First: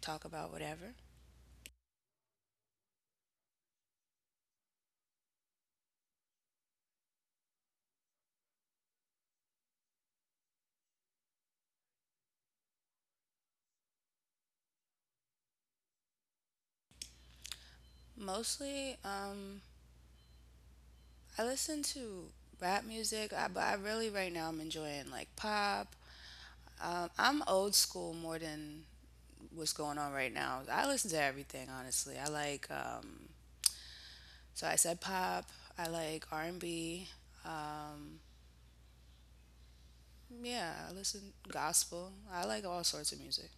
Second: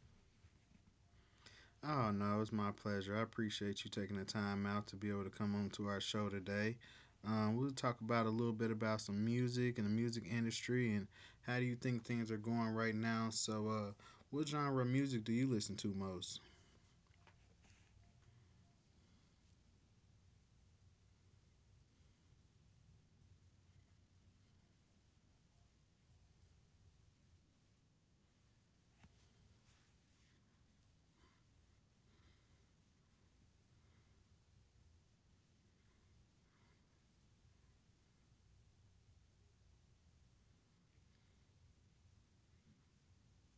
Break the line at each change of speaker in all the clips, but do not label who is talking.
talk about whatever.
Oh, no, it's my pleasure. I appreciate you taking the time out to be able to come on to our show today. We'll talk about a little bit about some music and the music industry and how do you think things are going right now. So, what genre of music do you listen to most?
Mostly, I listen to rap music, but I really right now I'm enjoying like pop. I'm old school more than what's going on right now. I listen to everything, honestly. I like, so I said pop. I like R&B. Um, yeah, I listen gospel. I like all sorts of music.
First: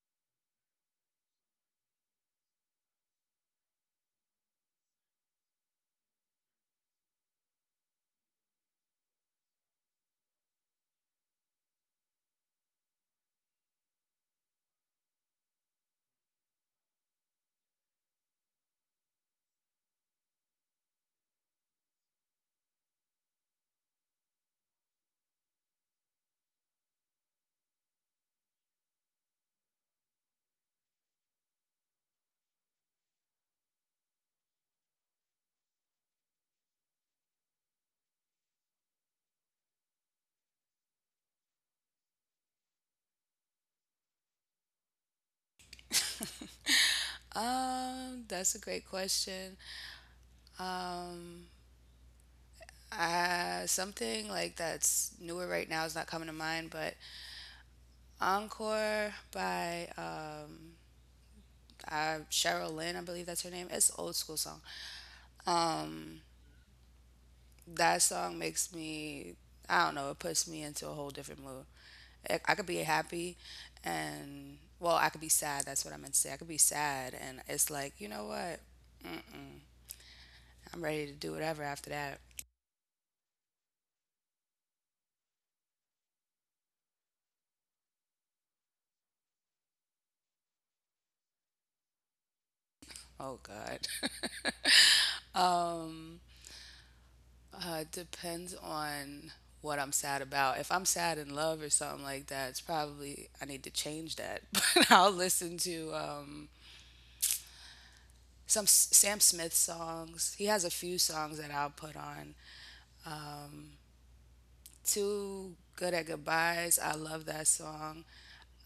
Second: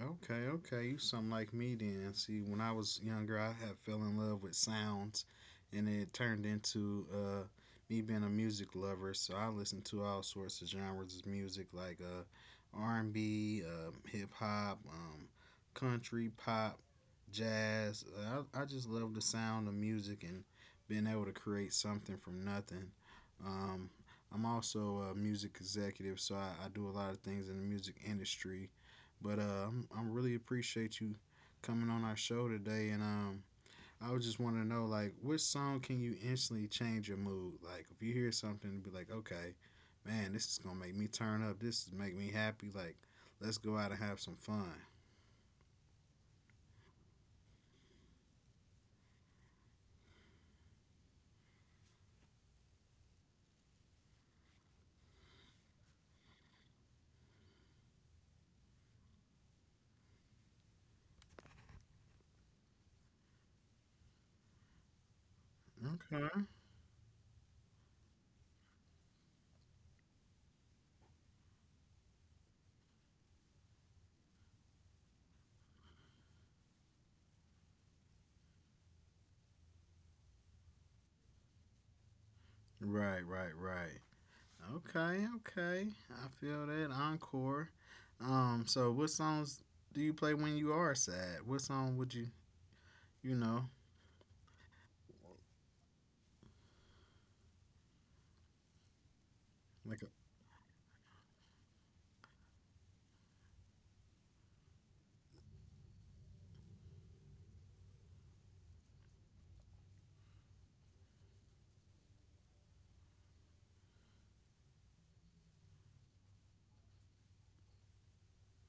Okay, okay. You something like me then. See, when I was younger, I had fell in love with sounds, and it turned into me being a music lover. So I listened to all sorts of genres of music, like R and B, hip hop, country, pop, jazz. I just love the sound of music and being able to create something from nothing. Um, I'm also a music executive, so I do a lot of things in the music industry, but I'm really appreciate you coming on our show today, and I would just want to know like which song can you instantly change your mood? Like if you hear something, be like, okay, man, this is gonna make me turn up. This is make me happy. Like let's go out and have some fun.
That's a great question. Um, Something like that's newer right now is not coming to mind, but Encore by Cheryl Lynn, I believe that's her name. It's an old school song. Um,
Okay.
that song makes me, I don't know, it puts me into a whole different mood. I could be happy and, well, I could be sad. That's what I meant to say. I could be sad, and it's like, you know what? Mm. I'm ready to do whatever after that.
Right, right, right. Okay, okay. I feel that encore. So what songs do you play when you are sad? What song would you, you
Oh
know,
God. Um, Depends on what I'm
like a
sad about. If I'm sad in love or something like that, it's probably I need to change that. But I'll listen to some Sam Smith songs. He has a few songs that I'll put on. Um, Two Good at Goodbyes. I love that song.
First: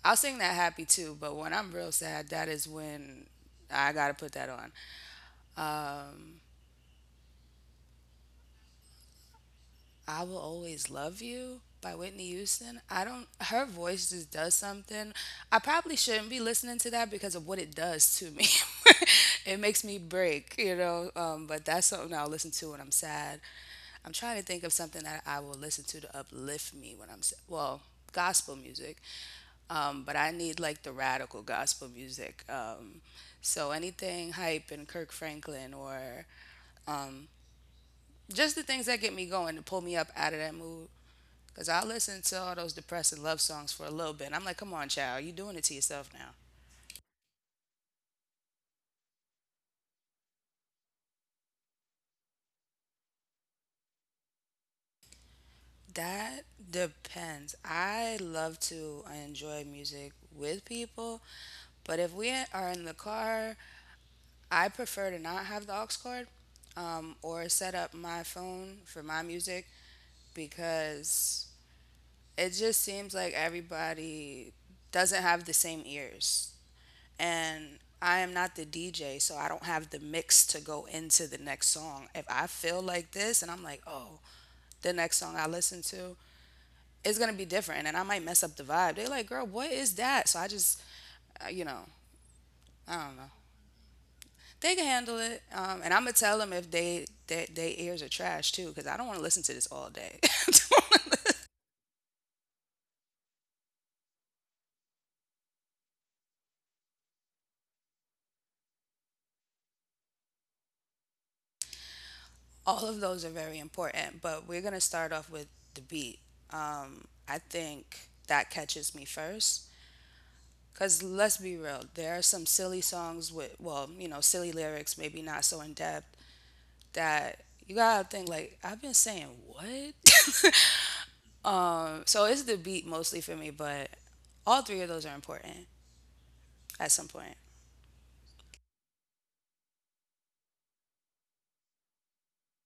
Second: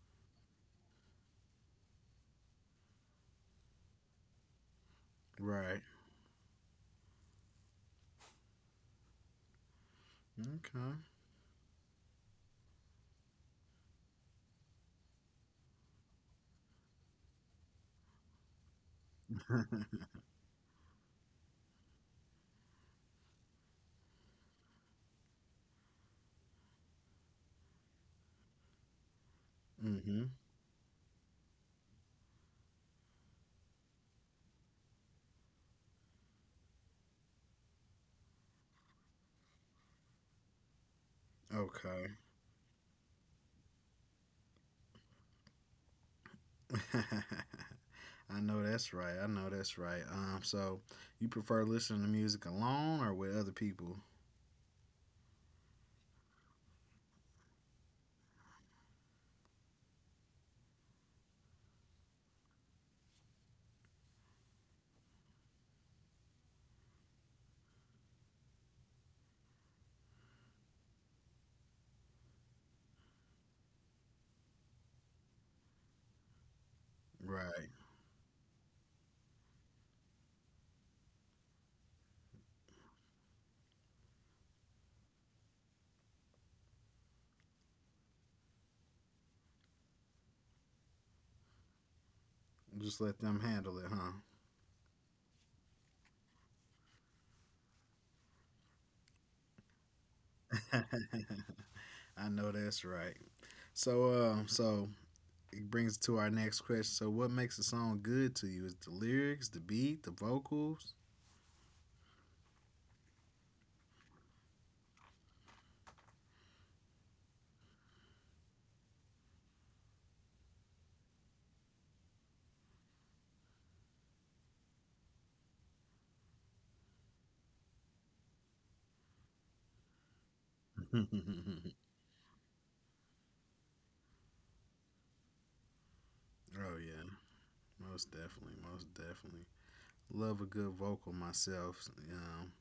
I'll sing that happy too, but when I'm real sad, that is when I gotta put that on.
right?
I Will Always
Okay.
Love You by Whitney Houston. I don't her voice just does something. I probably shouldn't be listening to that because of what it does to me. It makes me break, you know. But that's something I'll listen to when I'm sad. I'm trying to think of something that I will listen to uplift me when I'm sad. Well, gospel music. But
Mm-hmm.
I need like the radical gospel music. So anything hype and Kirk Franklin or um, just the things that get me going to pull me up out of that mood. Because I
Okay.
listened to all those depressing love songs for a little bit. And I'm like, come on, child, you're doing it to yourself now.
I know that's right. I know that's right. So you prefer listening to music alone or with other people?
That depends. I love to enjoy music with people, but if we are in the car, I prefer to not have the aux cord or set up my phone for my music because it just seems like everybody doesn't have the same ears.
Right.
And I am not the DJ, so I don't have the mix to go into the next song. If I feel like this and I'm like, oh, the next song I listen to is gonna be different, and I might mess up the vibe. They're like, girl, what is that? So I just, you know,
Just
I don't
let
know.
them handle it,
They can handle it, and I'm gonna tell them if they ears are trash too, because I don't want to listen to this all day. I don't
huh?
wanna listen.
I know that's right. So, it brings us to our next question. So, what makes a song good to you? Is it the lyrics, the beat, the vocals?
All of those are very important, but we're gonna start off with the beat. I think that catches me first. Because let's be real, there are some silly songs with, well, you know, silly lyrics, maybe not so in depth, that you gotta think, like, I've been saying what?
Oh yeah,
So it's the beat mostly for me, but all three of those are important at some point.
most definitely, most definitely. Love a good vocal myself. Um,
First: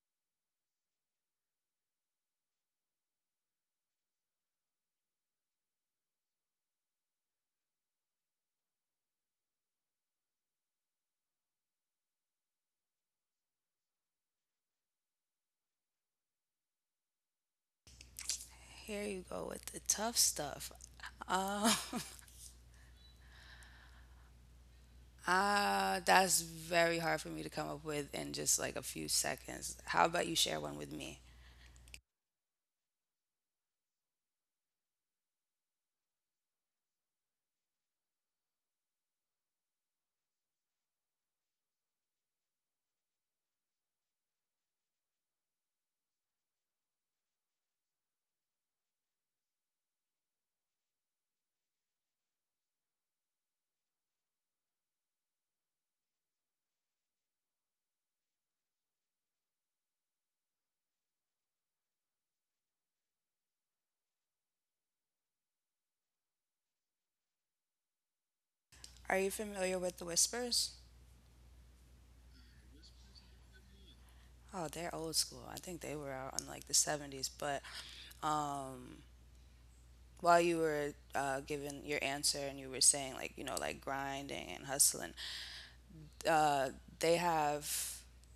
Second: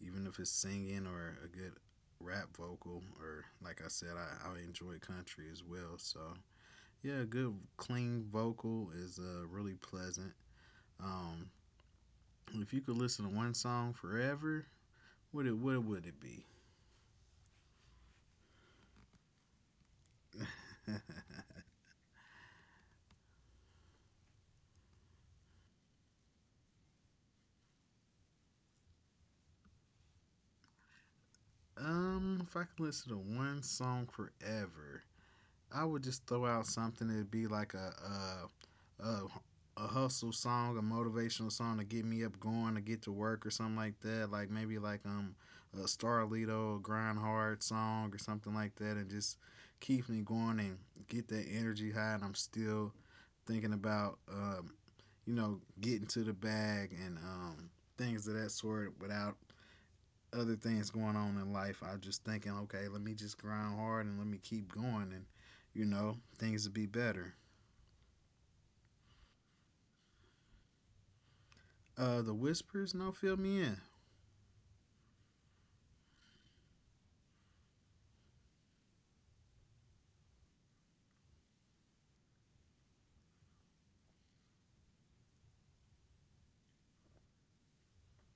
even if it's singing or a good rap vocal or like I said, I enjoy country as well. So yeah, a good clean vocal is really pleasant. Um, if you could listen to one song forever, what would it be?
Here you go with the tough stuff. Um, that's very hard for me to come up with in just like a few seconds. How about you share one with me?
If I could listen to one song forever, I would just throw out something that'd be like a a, a a hustle song, a motivational song to get me up going to get to work or something like that. Like maybe like a Starlito grind hard song or something like that, and just keep me going and get that energy high. And I'm still thinking about getting to the bag, and things of that sort without other things going on in life. I was just thinking, okay, let me just grind hard and let me keep going, and things will be better.
Are you familiar with the Whispers?
The whispers, no, fill me in.
Oh, they're old school. I think they were out in like the 70s. But um, while you were giving your answer and you were saying like, you know, like grinding and hustling, uh, they have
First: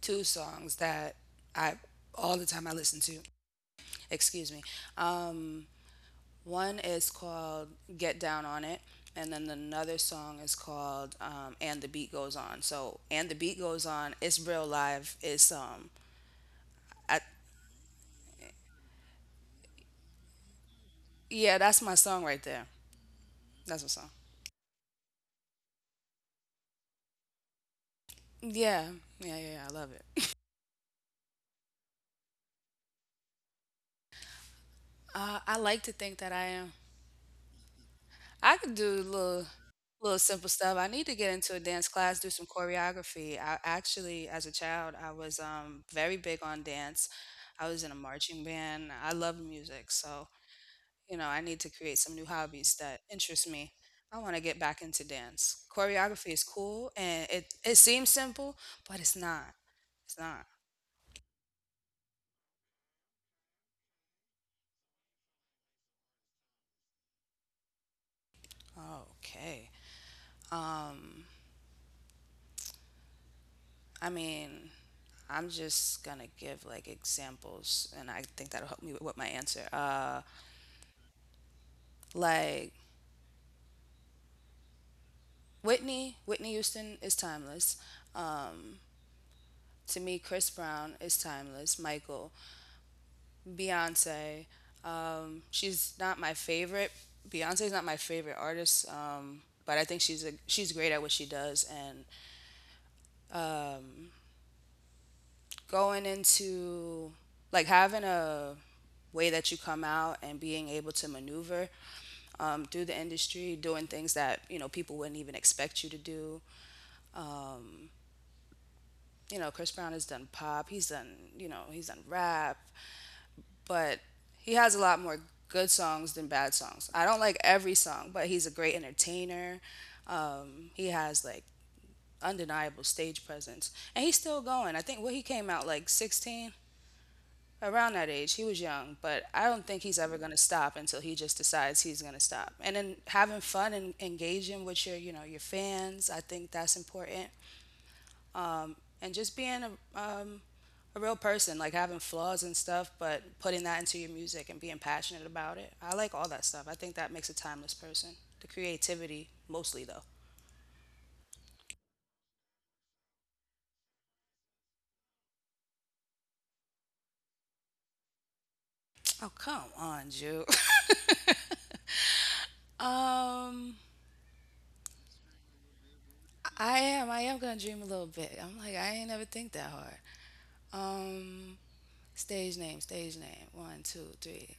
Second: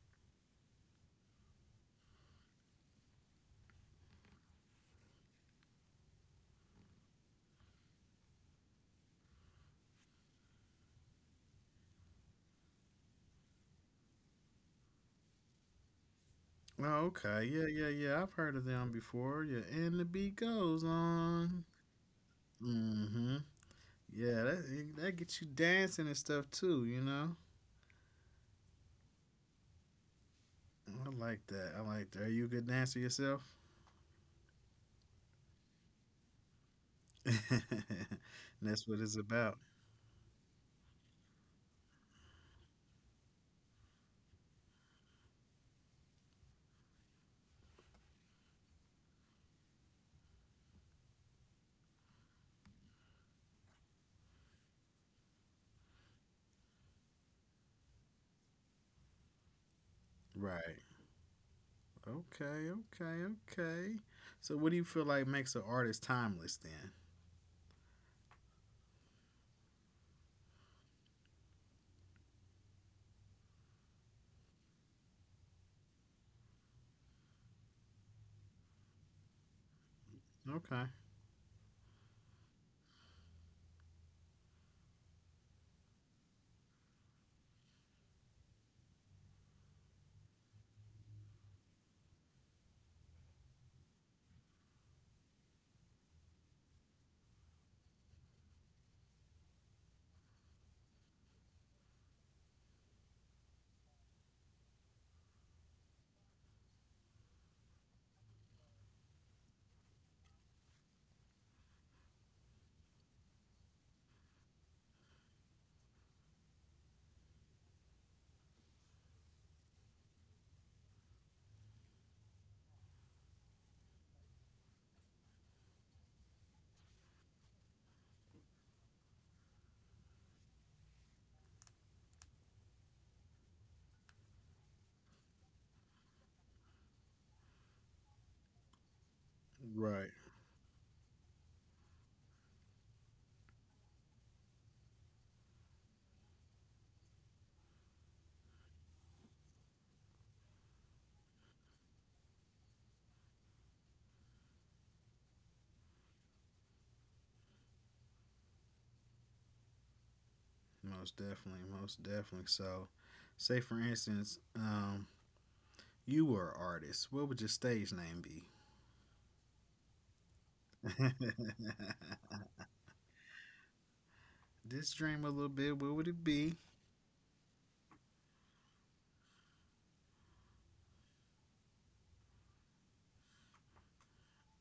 two songs that I all the time I listen to. Excuse me. Um, One is called Get Down on It. And then another song is called "And the Beat Goes On." So "And the Beat Goes On," it's real live. It's
Oh,
I,
okay, yeah, yeah, yeah. I've heard of them before. Yeah, and the beat goes
yeah,
on.
that's my song right there.
Mm-hmm.
That's my song.
Yeah, that that gets you dancing and stuff too.
Yeah. Yeah, yeah, yeah. I love it.
I like that. I like that. Are you a good dancer yourself?
I like to think that I am.
And
I could
that's
do
what it's
little
about.
little simple stuff. I need to get into a dance class, do some choreography. I actually as a child, I was very big on dance. I was in a marching band. I love music, so you know, I need to create some new hobbies that interest me. I want to get back into dance. Choreography is cool and it seems simple, but it's not. It's not.
Right. Okay, okay, okay. So, what do you feel like makes an artist timeless then?
Okay. Um, I mean, I'm just gonna give like examples, and I think that'll help me with my answer.
Okay.
Like Whitney Houston is timeless. Um, to me, Chris Brown is timeless. Michael, Beyonce, she's not my favorite. Beyonce's not my favorite artist, but I think she's great at what she does. And um, going into like having a way that you come out and being able to maneuver through the industry, doing things that you know people wouldn't even expect you to do. You know, Chris Brown has done pop, he's done you know he's done rap, but he has a lot more good songs than bad songs. I don't like every song, but he's a great entertainer. He has like undeniable stage presence, and he's still going. I think what he came out like 16, around that age. He was young, but I don't think he's
Right.
ever going to stop until he just decides he's going to stop. And then having fun and engaging with your, you know, your fans, I think that's important. Um, and just being um, a real person, like having flaws and stuff, but putting that into your music and being passionate about it. I like all that stuff. I think that makes a timeless person. The creativity, mostly though.
Most definitely. Most definitely. So, say for instance, you were an artist. What would your stage name be?
Oh come on, Jew. Um,
Just dream a little bit. What would it be?
I am. I am gonna dream a little bit. I'm like I ain't never think that hard. Um, Stage name, stage name. One, two, three.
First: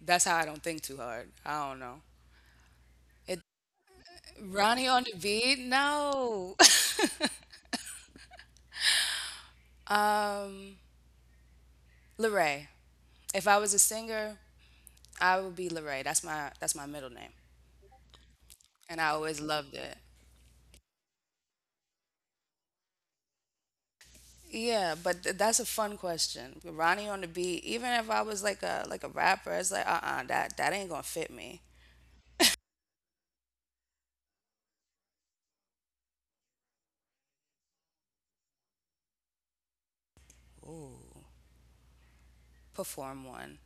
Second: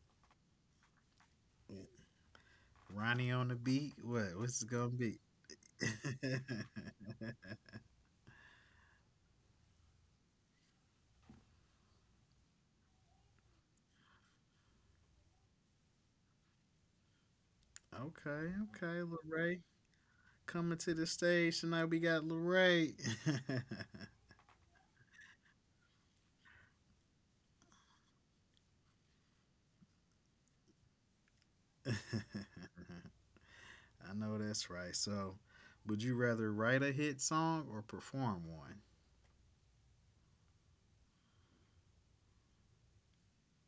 That's how I don't think too hard. I don't know.
Ronnie
It
on the beat. What? What's it gonna
Ronnie on
be?
the beat?
Okay.
No. Um, Leray. If I was a singer, I would be Leray. That's my middle name,
Okay.
and I
Lil
always
Ray
loved it.
coming to the stage tonight. We got Lil Ray.
Yeah, but that's a fun question. Ronnie on the beat. Even if I was like a rapper, it's like that ain't gonna fit me.
I know that's right. So, would you rather write a hit song or perform one?
Ooh, perform one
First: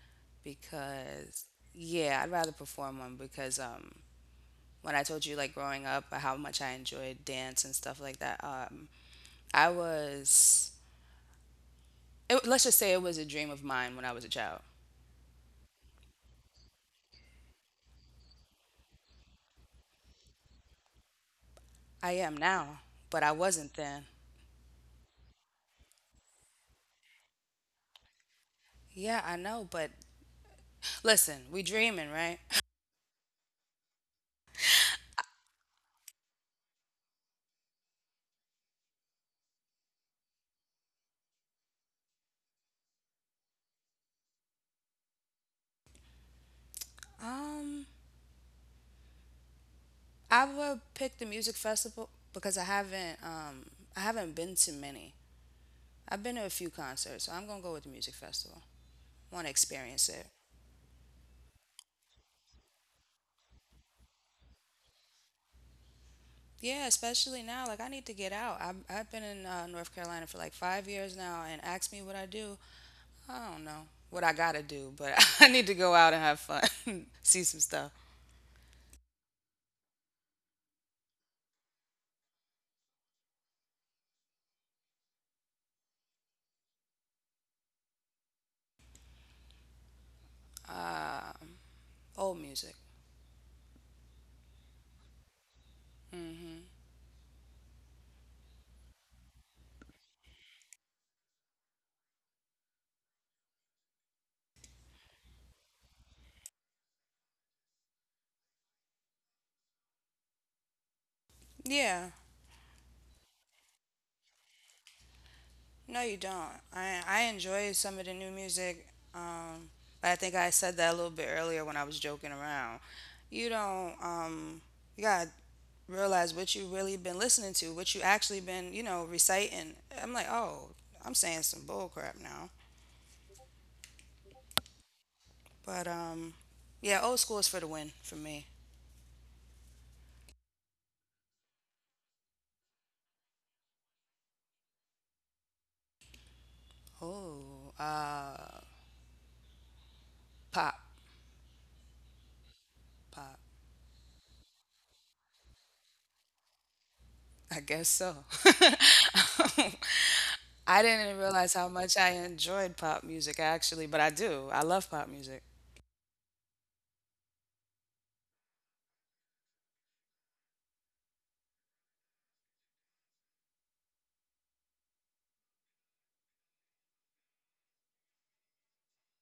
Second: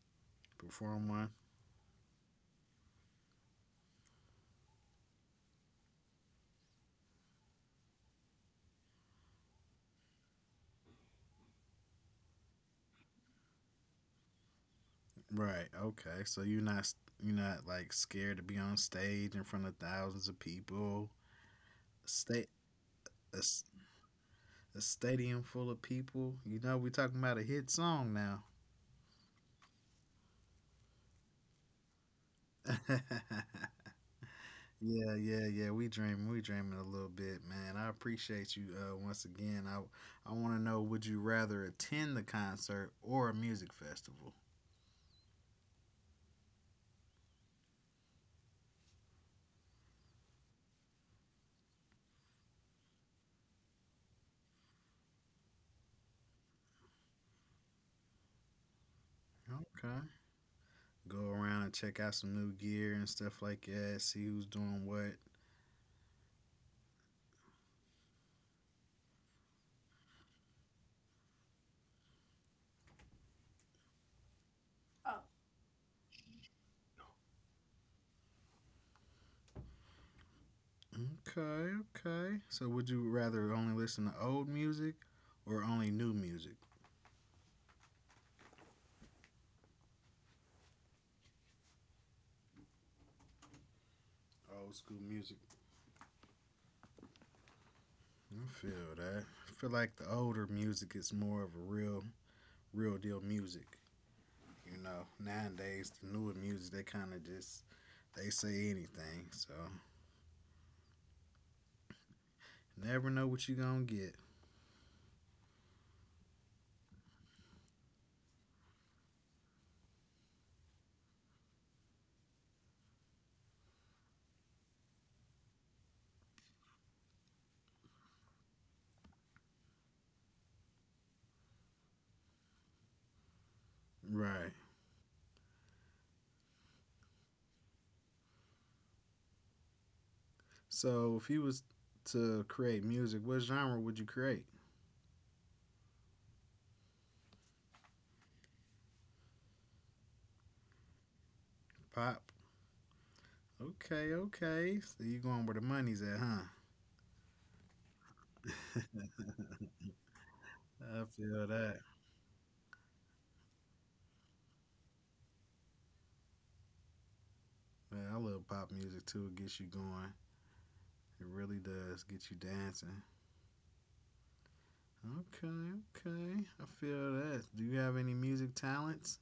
Perform one.
because yeah, I'd rather perform one because when I told you like growing up how much I enjoyed dance and stuff like that, I was it, let's just say it was a dream of mine when I was a child.
Right. Okay. So you're not like scared to be on stage in front of thousands of people.
I am
State
now, but I
a, s-
wasn't then.
a stadium full of people. You know we talking about a hit song now.
Yeah, I know, but listen, we dreaming, right?
Yeah, yeah, yeah. We dreaming. We dreaming a little bit, man. I appreciate you once again. I want to know, would you rather attend the concert or a music festival?
Um, I would pick the music festival because I haven't been to many. I've been to a few concerts, so I'm gonna go with the music festival. Want to experience
Okay.
it.
Go around and check out some new gear and stuff like that, see who's doing what.
Yeah, especially now. Like I need to get out. I've been in North Carolina for like 5 years now, and ask me what I do. I don't know what I gotta do, but
Oh.
I need to go out and have fun, see some stuff.
Okay, okay. So would you rather only listen to old music or only new music?
Um, Old music.
Old school music.
Hmm.
I feel that. I feel like the older music is more of a real, real deal music. You know, nowadays the newer music they kind of just they say anything, so
Yeah.
never know what you gonna get.
No, you don't. I enjoy some of the new music. Um, but I think I said that a little bit earlier when I was joking around. You don't. You gotta realize what you really been listening to, what you actually been, you know, reciting. I'm like, oh, I'm saying some bull crap now.
Right.
But yeah, old school is for the win for me.
So if you was to create music, what genre would you create?
Oh, uh, pop,
Pop.
pop.
Okay, okay. So you going where the money's at, huh?
I guess so. I didn't
I
realize
feel
how much
that.
I enjoyed pop music actually, but I do. I love pop music.
Man, I love pop music too. It gets you going. It really does get you dancing. Okay, okay. I feel that. Do you have any music talents?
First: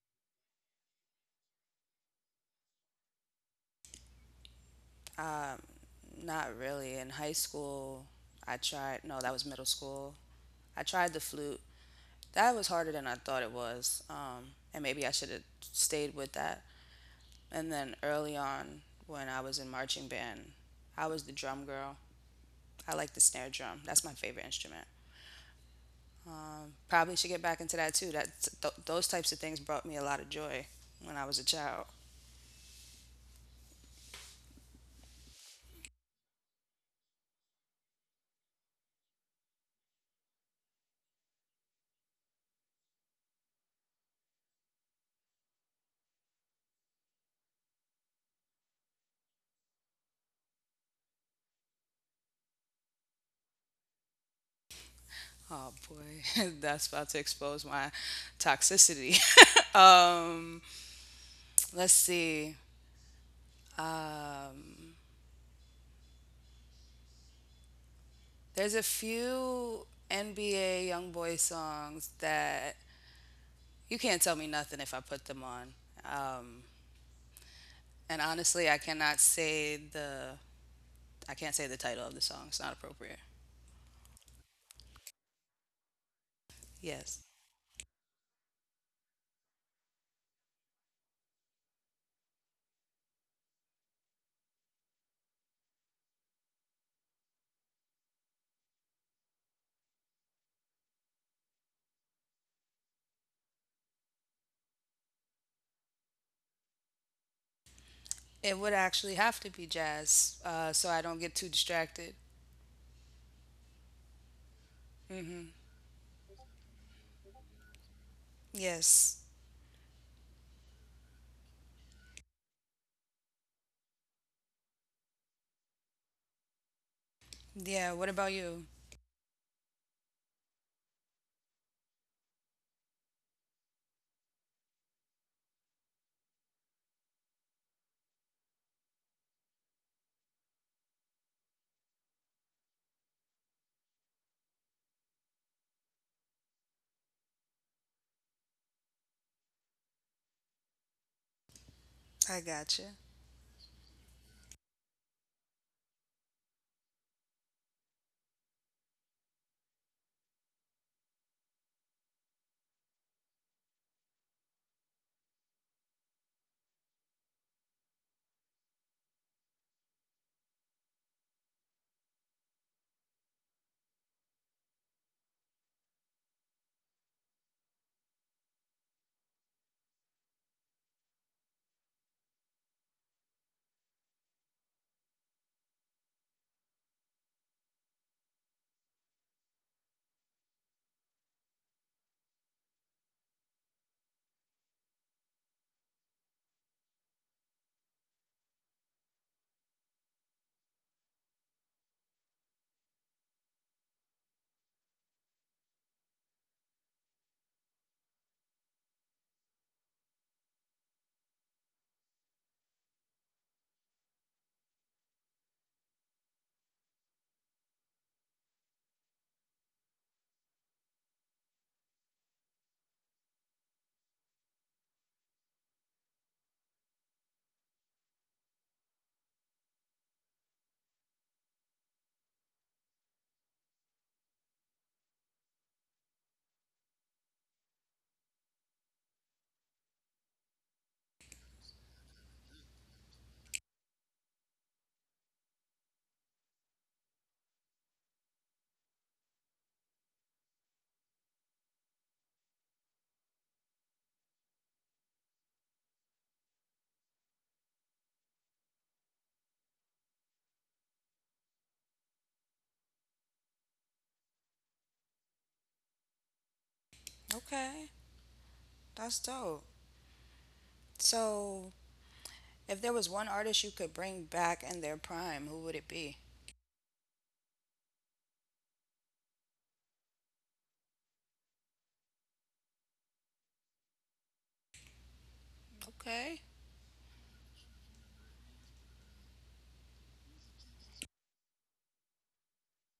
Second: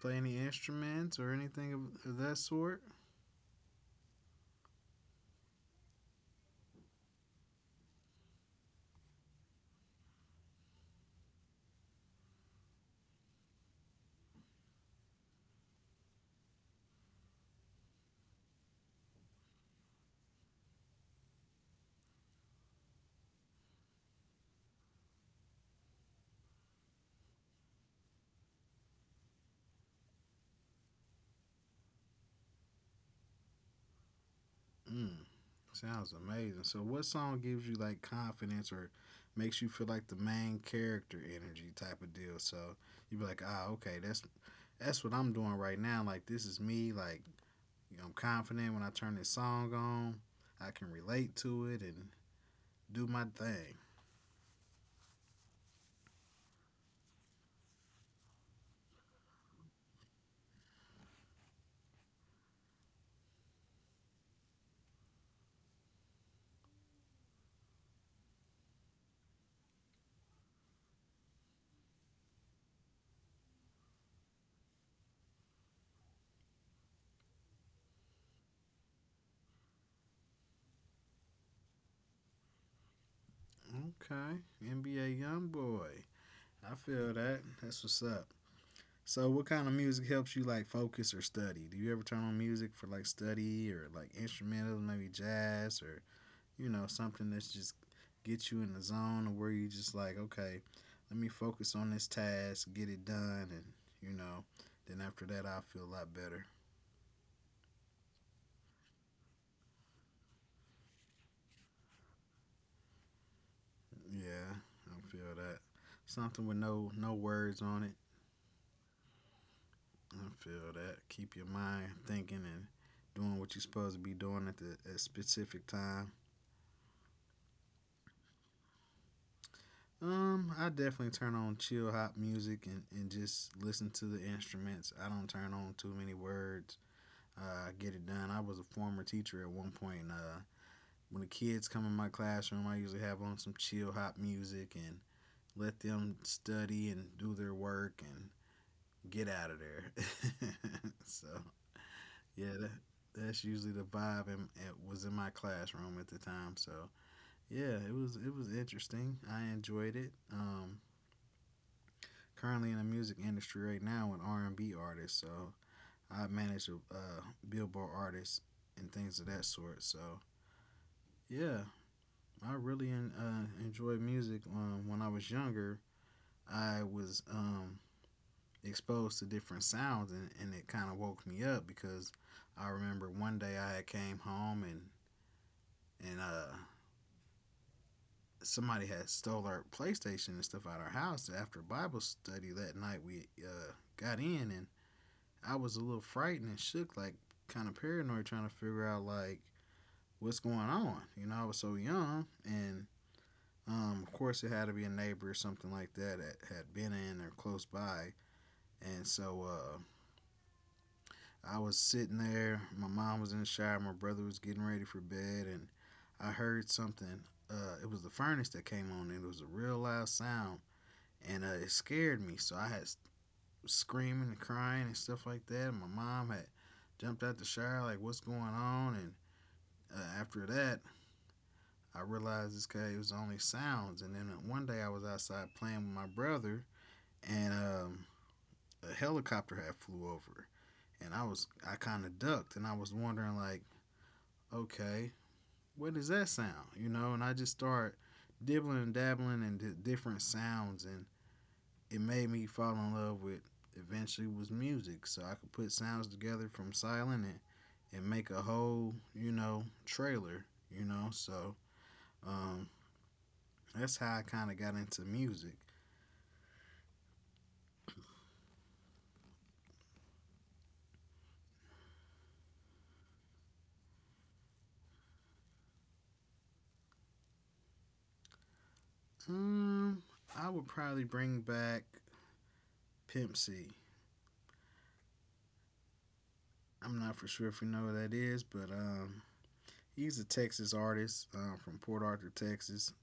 Play any instruments or anything of that sort?
Um, Not really. In high school, I tried, no, that was middle school. I tried the flute. That was harder than I thought it was. And maybe I should have stayed with that. And then early on, when I was in marching band, I was the drum girl. I like the snare drum. That's my favorite instrument. Probably should get back into that too. Those types of things brought me a lot of joy when I was a child.
Mm, sounds amazing. So, what song gives you like confidence or makes you feel like the main character energy type of deal? So you be like, ah, okay, that's what I'm doing right now. Like this is me. Like I'm confident when I turn this song on. I can relate to it and do my thing.
Oh boy, that's about to expose my toxicity. um, let's see. Um, there's a few NBA YoungBoy songs that you can't tell me nothing if I put them on. Um, and honestly, I can't say the title of the song. It's not appropriate.
Okay, NBA YoungBoy. I feel
Yes,
that. That's what's up. So, what kind of music helps you like focus or study? Do you ever turn on music for like study or like instrumental, maybe jazz or something that's just gets you in the zone of where you just like okay, let me focus on this task, get it done, and you know, then after that I feel a lot better.
it would actually have to be jazz, so I don't get too distracted.
Yeah, I feel
Hmm.
that. Something with no words on it.
Yes.
I feel that. Keep your mind thinking and doing what you're supposed to be doing at specific time.
Yeah. What about you?
I definitely turn on chill hop music and, just listen to the instruments. I don't turn on too many words. I get it done. I was a former teacher at one point. And, when the kids come in my classroom, I usually have on some chill hop music and let them study and do their work and get out of there. So
I
yeah, that,
gotcha.
that's usually the vibe, and it was in my classroom at the time. So yeah, it was interesting. I enjoyed it. Currently in the music industry right now, an R and B artist. So I manage a Billboard artist and things of that sort. So yeah, I really enjoyed music. When I was younger, I was exposed to different sounds, and it kind of woke me up, because I remember one day I had came home, and and somebody had stole our PlayStation and stuff out of our house after Bible study. That night we got in, and I was a little frightened and shook, like kind of paranoid, trying to figure out like what's going on. I was so young, and of course it had to be a neighbor or something like that, that had been in or close by. And so I was sitting there. My mom was in the shower. My brother was getting ready for bed, and I heard something. It was the furnace that came on, and it was a real loud sound, and it scared me. So I had screaming and crying and stuff like that. And my mom had jumped out the shower, like, "What's going on?" And after that, I realized this guy it was only sounds. And then one day I was outside playing with my brother, and a helicopter had flew over, and I kind of ducked, and I was wondering like okay, what does that sound? And I just start dibbling and dabbling in different sounds, and it made me fall in love with eventually was music. So I could put sounds together from silent, and make a whole, trailer, So um, that's how I kind of got into music.
Okay, that's dope. So, if there was one artist you could bring back in their prime, who would it be?
Um, I would probably bring back Pimp C.
Okay.
I'm not for sure if you know who that is, but he's a Texas artist from Port Arthur, Texas.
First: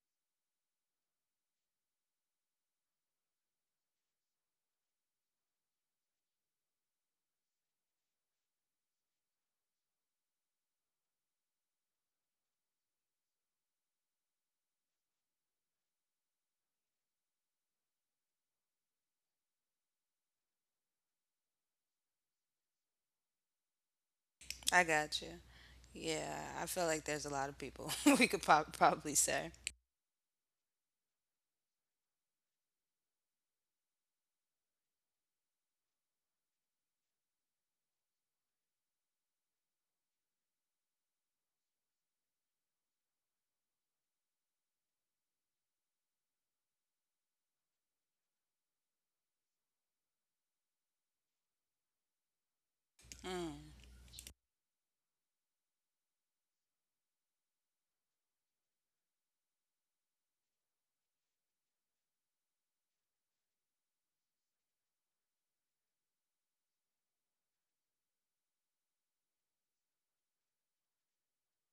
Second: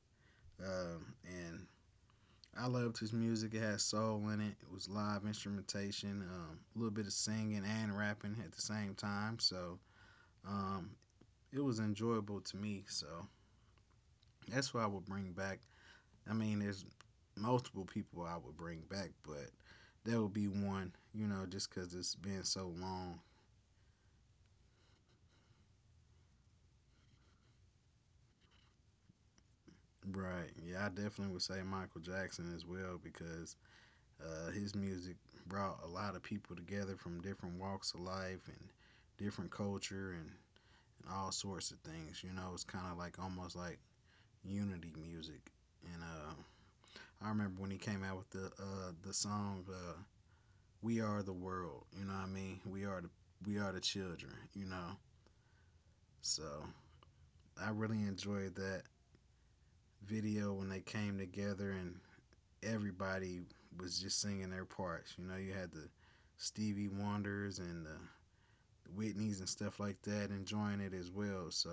And I loved his music. It had soul in it. It was live instrumentation, a little bit of singing and rapping at the same time. So um, it was enjoyable to me. So that's what I would bring back. I mean, there's multiple people I would bring back, but that would be one, you know, just because it's been so long.
I got you. Yeah, I feel like there's a lot of people we could probably say.
Right. Yeah, I definitely would say Michael Jackson as well because his music brought a lot of people together from different walks of life and different culture and all sorts of things. You know, it's kind of like almost like unity music. And I remember when he came out with the song "We Are the World." You know what I mean? We are the we
Mm.
are the children. You know, so I really enjoyed that video when they came together and everybody was just singing their parts. You know, you had the Stevie Wonders and the Whitney's and stuff like that, enjoying it as well. So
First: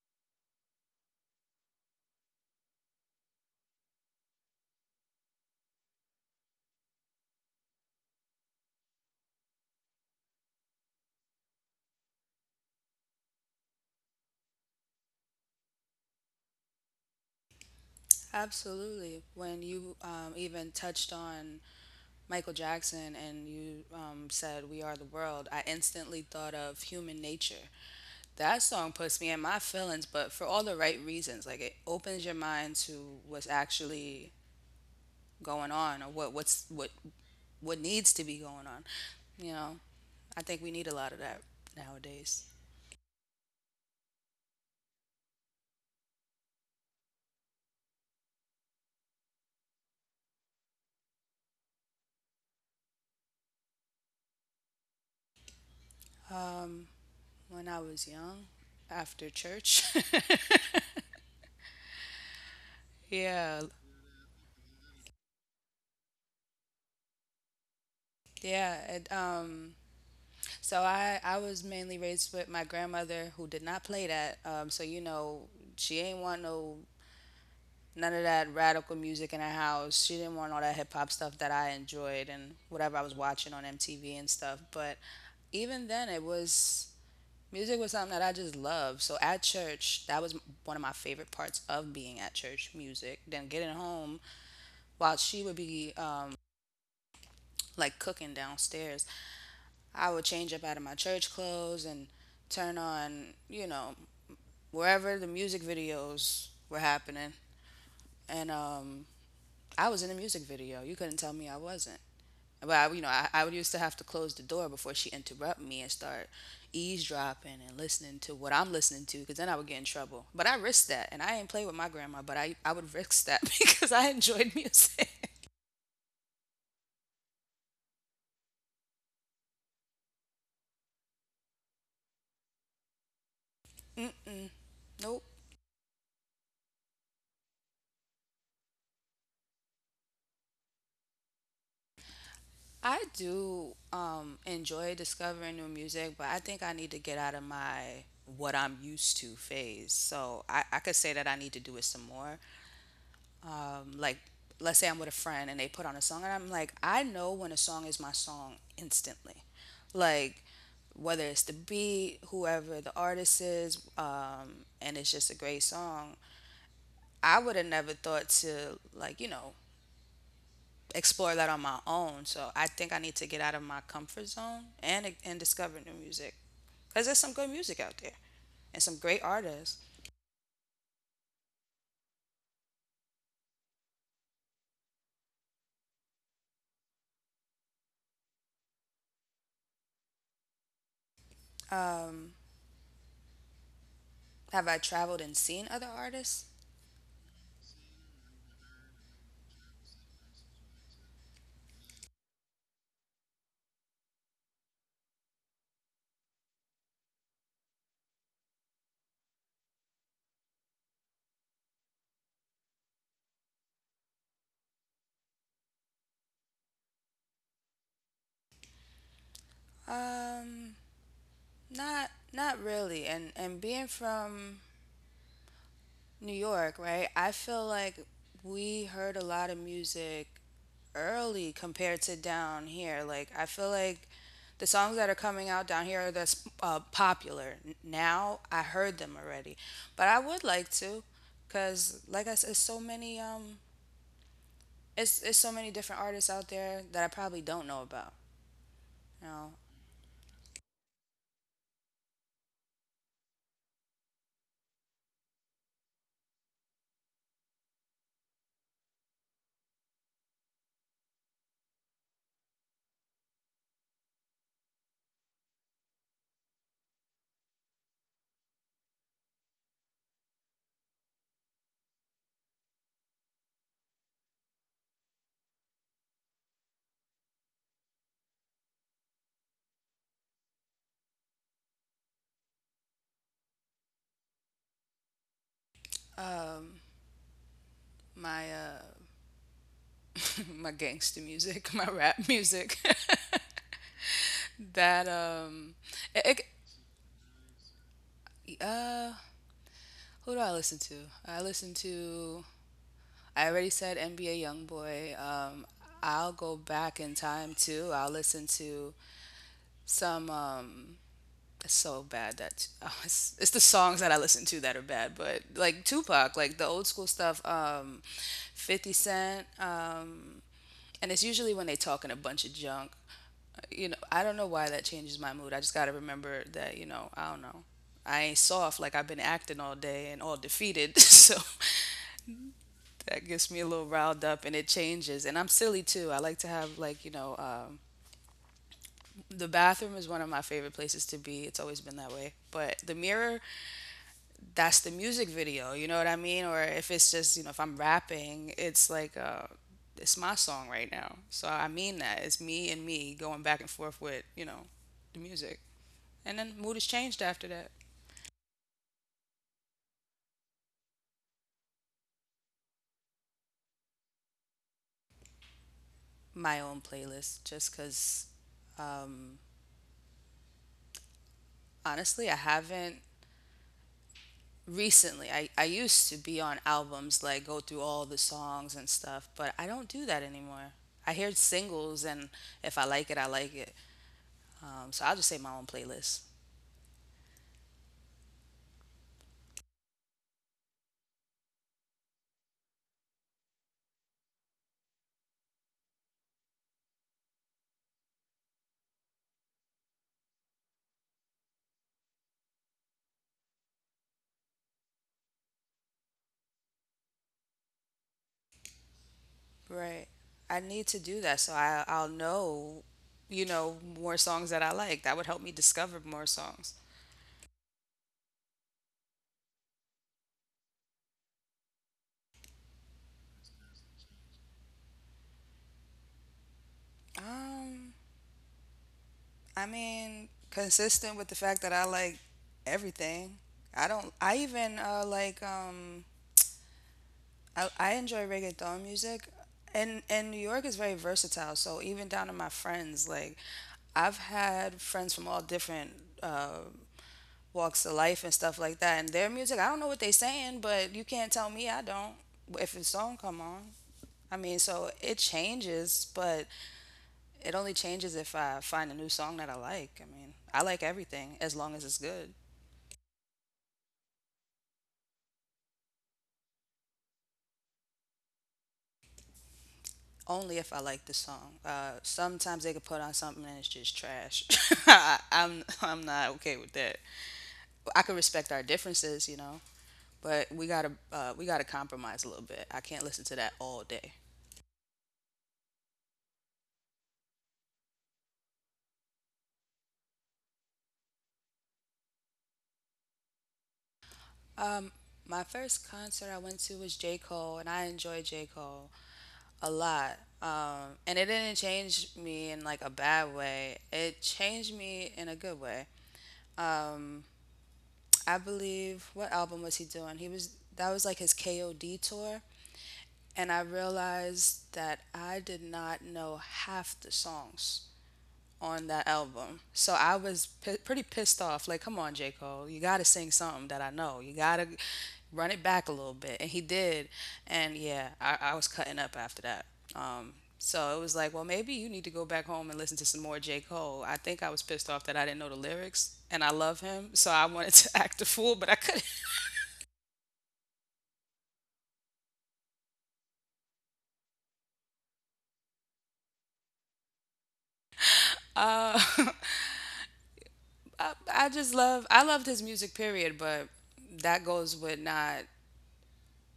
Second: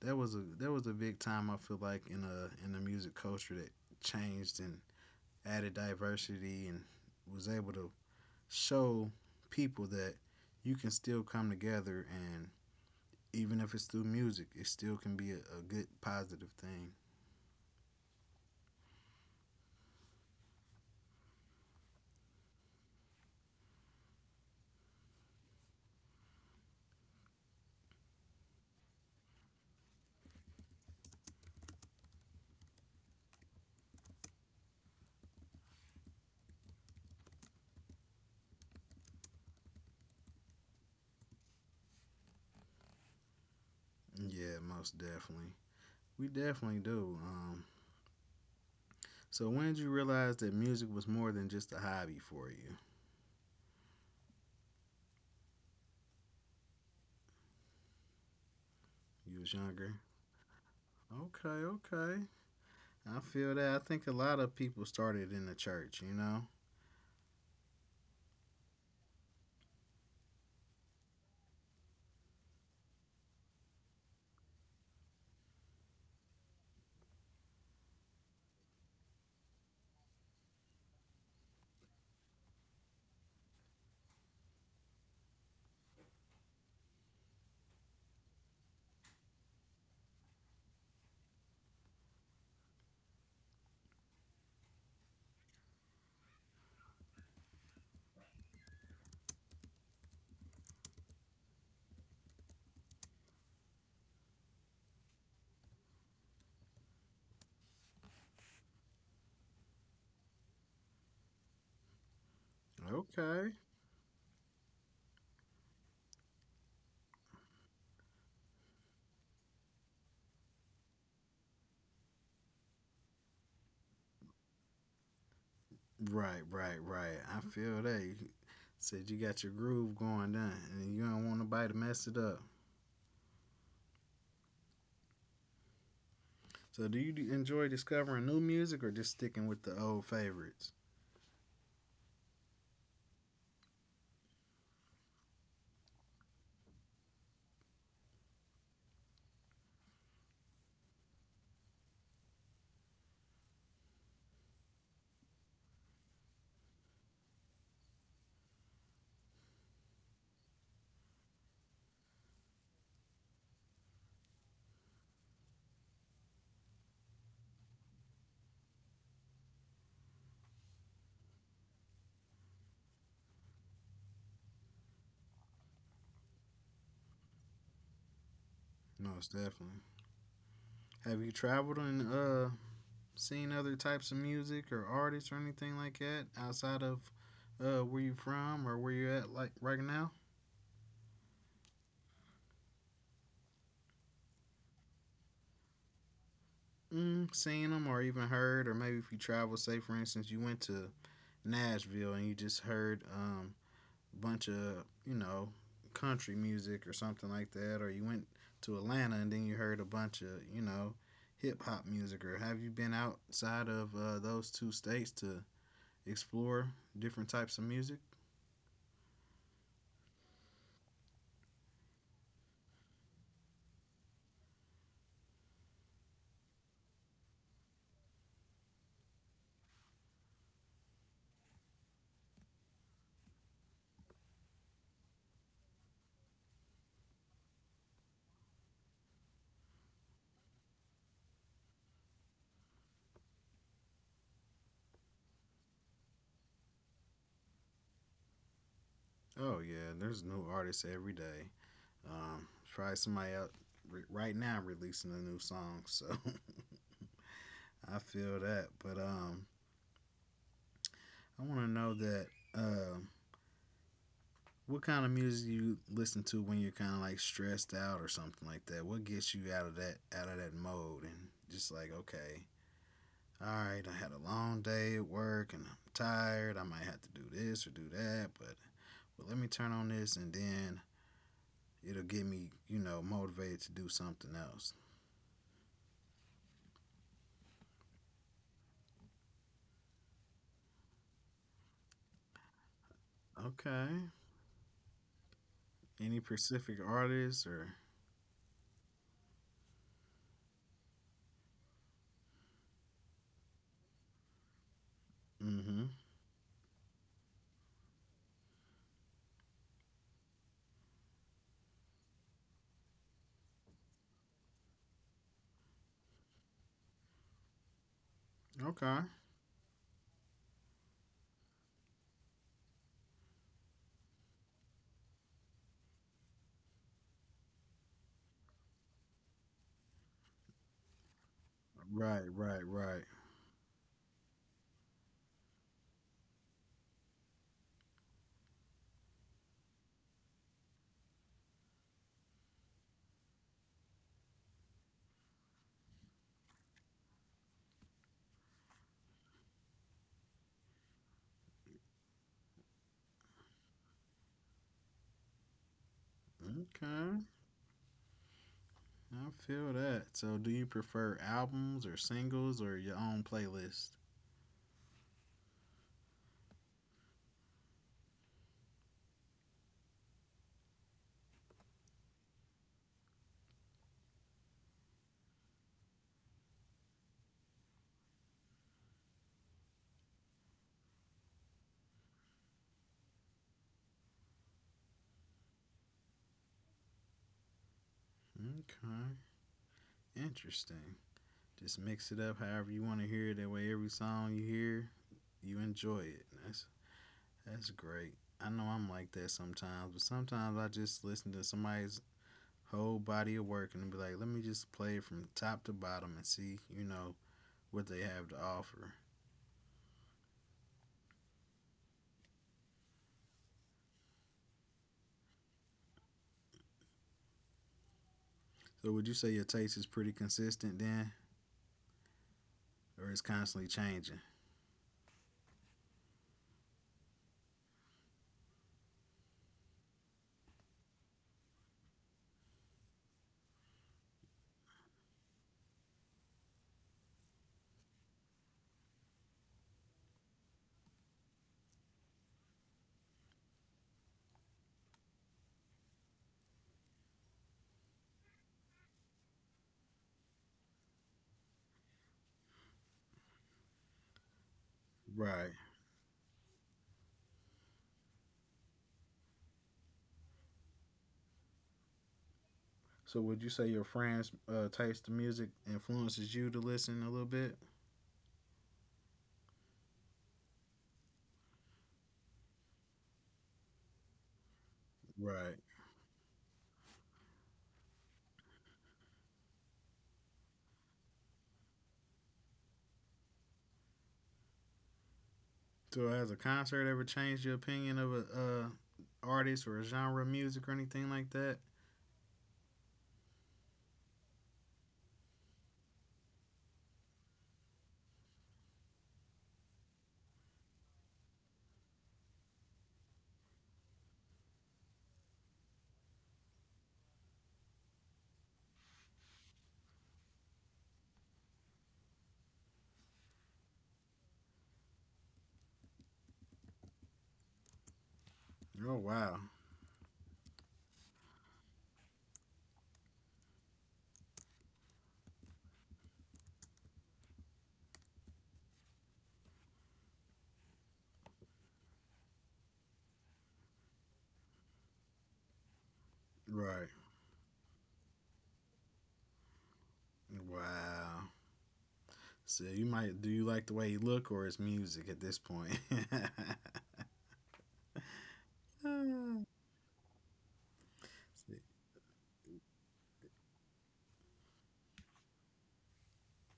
that was a big time I feel like in a in the music culture that changed and added diversity and was able to show people that you can still come together and even if it's through music, it still can be a good positive thing.
Absolutely. When you even touched on Michael Jackson and you said, "We Are the World," I instantly thought of Human Nature. That song puts me in my feelings, but for all the right reasons. Like it opens your mind to what's actually going on or what needs to be going on. You know, I think we need a lot of that nowadays.
Yeah, most definitely. We definitely do. So when did you realize that music was more than just a hobby for you?
Um, when I was young after
You was
church.
younger. Okay, okay. I
Yeah.
feel that. I think a lot of people started in the church, you know?
Yeah, and so I was mainly raised with my grandmother who did not play that. So you know she ain't want no none of that radical music in her house. She didn't want all that hip hop stuff that I enjoyed and whatever I was watching on MTV and stuff. But even then, it was music was something that I just loved. So at church, that was one of my favorite parts of being at church. Music. Then getting home while she would be like cooking downstairs. I would change up out of my church clothes and turn on, you know, wherever the music videos were happening. And I was in a music video. You couldn't tell me I wasn't. But I, you know, I would used
Okay.
to have to close the door before she interrupted me and start eavesdropping and listening to what I'm listening to, because then I would get in trouble. But I risked that, and I ain't play with my grandma, but I would risk that because I enjoyed music.
Right, right, right. I feel that. You said you got your groove going down and you don't want nobody to mess it up.
Mm-mm. Nope.
So, do you enjoy discovering new music or just sticking with the old favorites?
I do enjoy discovering new music, but I think I need to get out of my what I'm used to phase. So I could say that I need to do it some more. Um, like, let's say I'm with a friend and they put on a song, and I'm like, I know when a song is my song instantly. Like, whether it's the beat, whoever the artist is, and it's just a great song. I would have never thought to like explore that on my own. So I think I need to get out of my comfort zone and discover new music because there's some good music out there and some great
Most
artists.
definitely. Have you traveled and seen other types of music or artists or anything like that outside of where you from or where you are at like right now?
Um, have I traveled and seen other artists?
Mm, seen them or even heard or maybe if you travel, say for instance you went to Nashville and you just heard a bunch of, you know, country music or something like that, or you went to Atlanta and then you heard a bunch of, you know, hip hop music, or have you been outside of those two states to explore different types of music?
Um, not really. And being from New York, right? I feel like we heard a lot of music early compared to down here. Like I feel like the songs that are coming out down here that's popular now, I heard them already. But I would like to, cause like I said, it's so many it's so many different artists out there that I probably don't know about. You know,
Oh, yeah, there's new artists every day. Probably somebody out right now releasing a new song, so I feel that. But I want to know that. Uh, What kind of music do you listen to when you're kind of like stressed out or something like that? What gets you out of that mode and just like okay, all right, I had a long day at work and I'm tired. I might have to do this or do that, but well, let me turn on this and then it'll get me, you know, motivated to do something else.
um, my my gangster music, my rap music.
Okay.
that um,
Any
it,
specific artists or?
it, uh, Who do I listen to? I listen to. I already said NBA YoungBoy.
Mm-hmm.
I'll go back in time too. I'll listen to some. It's so bad that it's the songs that I listen to that are bad. But like Tupac, like the old school stuff. Fifty
Okay.
Cent. And it's usually when they talking a bunch of junk. You know, I don't know why that changes my mood. I just gotta remember that. You know, I don't know. I ain't soft like I've been acting all day and all defeated. So
Right, right, right.
that gets me a little riled up and it changes. And I'm silly too. I like to have, like, you know, the bathroom is one of my favorite places to be. It's always been that way. But the mirror, that's the music video. You know what I mean? Or if it's just, you know, if I'm rapping, it's like, it's my song right now. So I mean that. It's me and me going back and forth with, you know, the music. And then mood has
Okay.
changed after that.
I feel that. So, do you prefer albums or singles or your own playlist?
My own playlist, just because um, honestly, I haven't recently I used to be on albums like go through all the songs and stuff but I don't do that anymore. I hear singles and if I like it I like it. So I'll just say my own playlist.
Okay, interesting. Just mix it up however you want to hear it. That way, every song you hear, you enjoy it. That's great. I know I'm like that sometimes, but sometimes I just listen to somebody's whole body of work and be like, let me just play it from top to bottom and see, you know, what they have to offer.
Right, I need to do that so I'll know, you know, more songs that I like that would help me discover more songs.
So, would you say your taste is pretty consistent then, or it's constantly changing?
um I mean consistent with the fact that I like everything. I don't I even like I enjoy reggaeton music, and New York is very versatile. So even down to my friends, like I've had friends from all different uh, walks of life and stuff like that. And their music, I don't know what they saying, but you can't tell me I don't. If the song come on, I mean, so it
Right.
changes, but it only changes if I find a new song that I like. I mean, I like everything as long as it's good.
So would you say your friends' taste in music influences you to listen a little bit?
Only if I like the song. Sometimes they could put on something and it's just trash.
Right.
I'm not okay with that. I can respect our differences, you know, but we gotta compromise a little bit. I can't listen to that all day.
So has a concert ever changed your opinion of a artist or a genre of music or anything like that?
Um, my first concert I went to was J Cole, and I enjoyed J Cole a lot. And it didn't change me in like a bad way. It changed me in a good way. Um, I believe what album was he doing? He was that was like his KOD tour. And I realized that I did not know half the songs on
Oh
that
wow.
album. So I was pretty pissed off. Like, come on, J. Cole, you got to sing something that I know. You got to run it back a little bit. And he did. And yeah, I was cutting up after that. Um, so it was like, well, maybe you need to go back home and listen to some more J. Cole. I think I was pissed off that I didn't know the lyrics, and I love
Right.
him, so I wanted to act a fool, but I couldn't.
Wow. So you might do you like the way he look or his music at this point?
Uh, I just love I loved his music period, but that goes with not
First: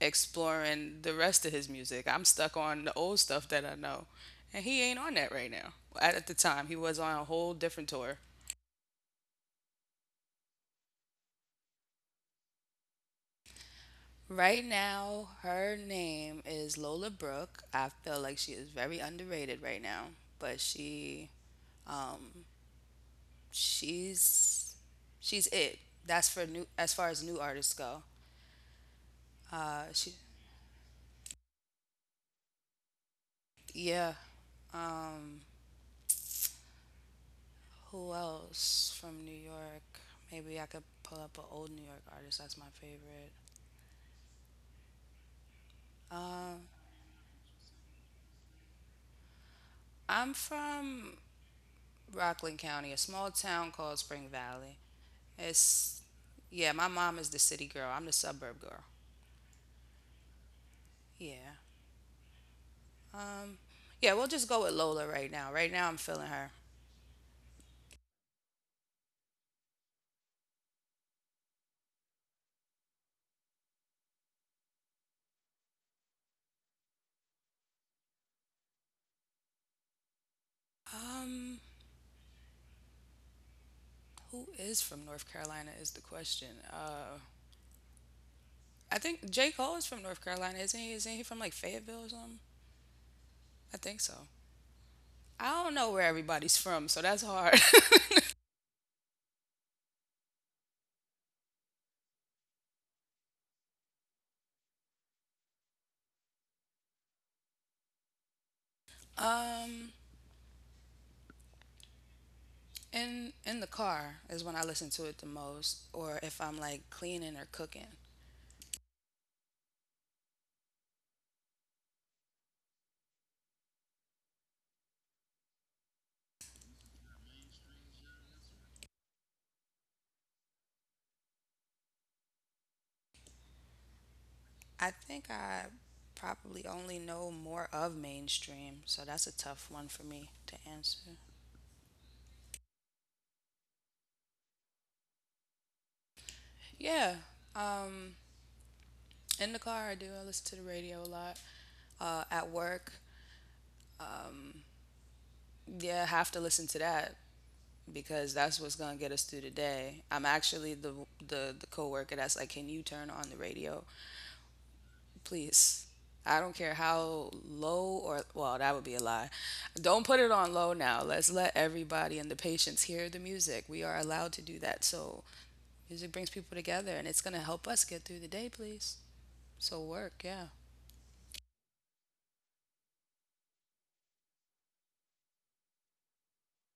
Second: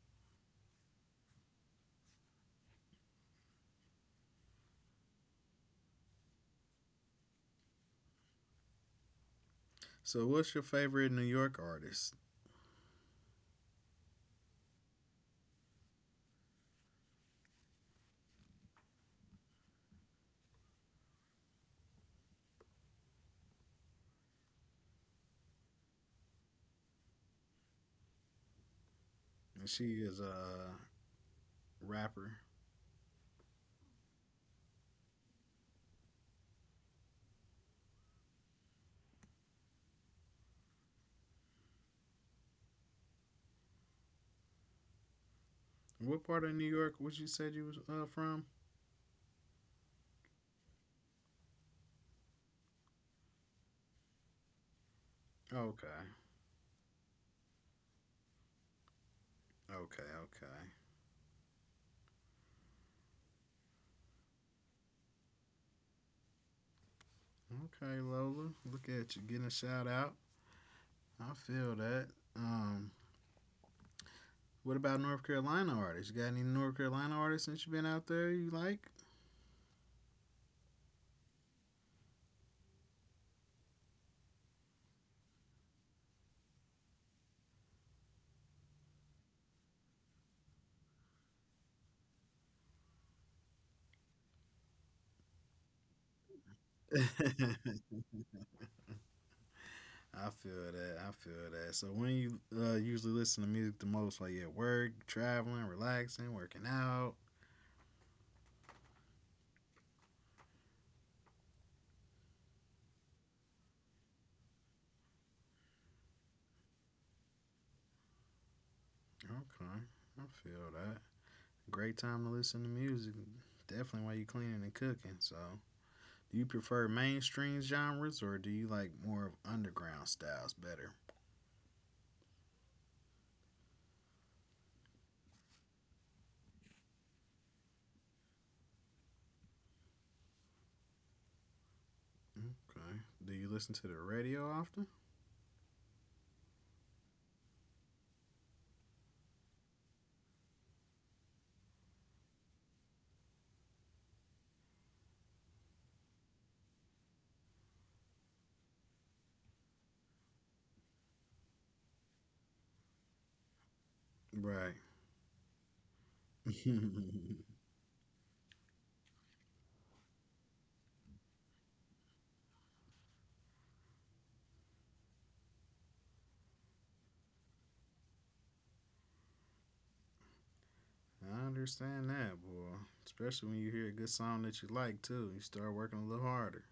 exploring the rest of his music. I'm stuck on the old stuff that I know, and he ain't on that right now. At the time, he was on a whole different tour.
So what's your favorite New York artist?
Right now, her name is Lola Brooke. I feel like she is very underrated right now, but um she's she's it. That's for new as far as new artists go.
And she
She
is a rapper.
Yeah. Um, Who else from New York? Maybe I could pull up an old New York artist. That's my favorite.
What part of
Um,
New York was you said you was from?
I'm from Rockland County, a small town called Spring Valley. It's
Okay.
yeah, my mom is the city girl. I'm the suburb girl.
Okay, okay.
Yeah. Um, yeah, we'll just go with Lola right now. Right now, I'm feeling her.
Okay, Lola. Look at you getting a shout out. I feel that. Um, what about North Carolina artists? You got any North Carolina artists since you've been out there you like?
Um, who is from North Carolina is the question. I think J Cole is from North Carolina, isn't he? Isn't he from like Fayetteville or something? I think so. I don't know where everybody's from, so that's hard.
I feel that. I feel that. So when you usually listen to music the most, while you're at work, traveling, relaxing, working out.
um, in the car is when I listen to it the most, or if I'm like cleaning or cooking.
Okay, I feel that. Great time to listen to music. Definitely while you're cleaning and cooking. So, do you prefer mainstream genres or do you like more of underground styles better?
I think I probably only know more of mainstream, so that's a tough one for me to answer.
Okay. Do you listen to the radio often?
Yeah, um, in the car I do. I listen to the radio a lot. At work, yeah, I have to listen to that because that's what's gonna get us through the day. I'm actually the coworker that's like, can you turn on the radio?
Right.
Please. I don't care how low or well, that would be a lie. Don't put it on low now. Let's let everybody and the patients hear the music. We are allowed to do that. So music brings people together and it's gonna help us get through the day, please. So work, yeah.
I understand that, boy. Especially when you hear a good song that you like too. You start working a little harder.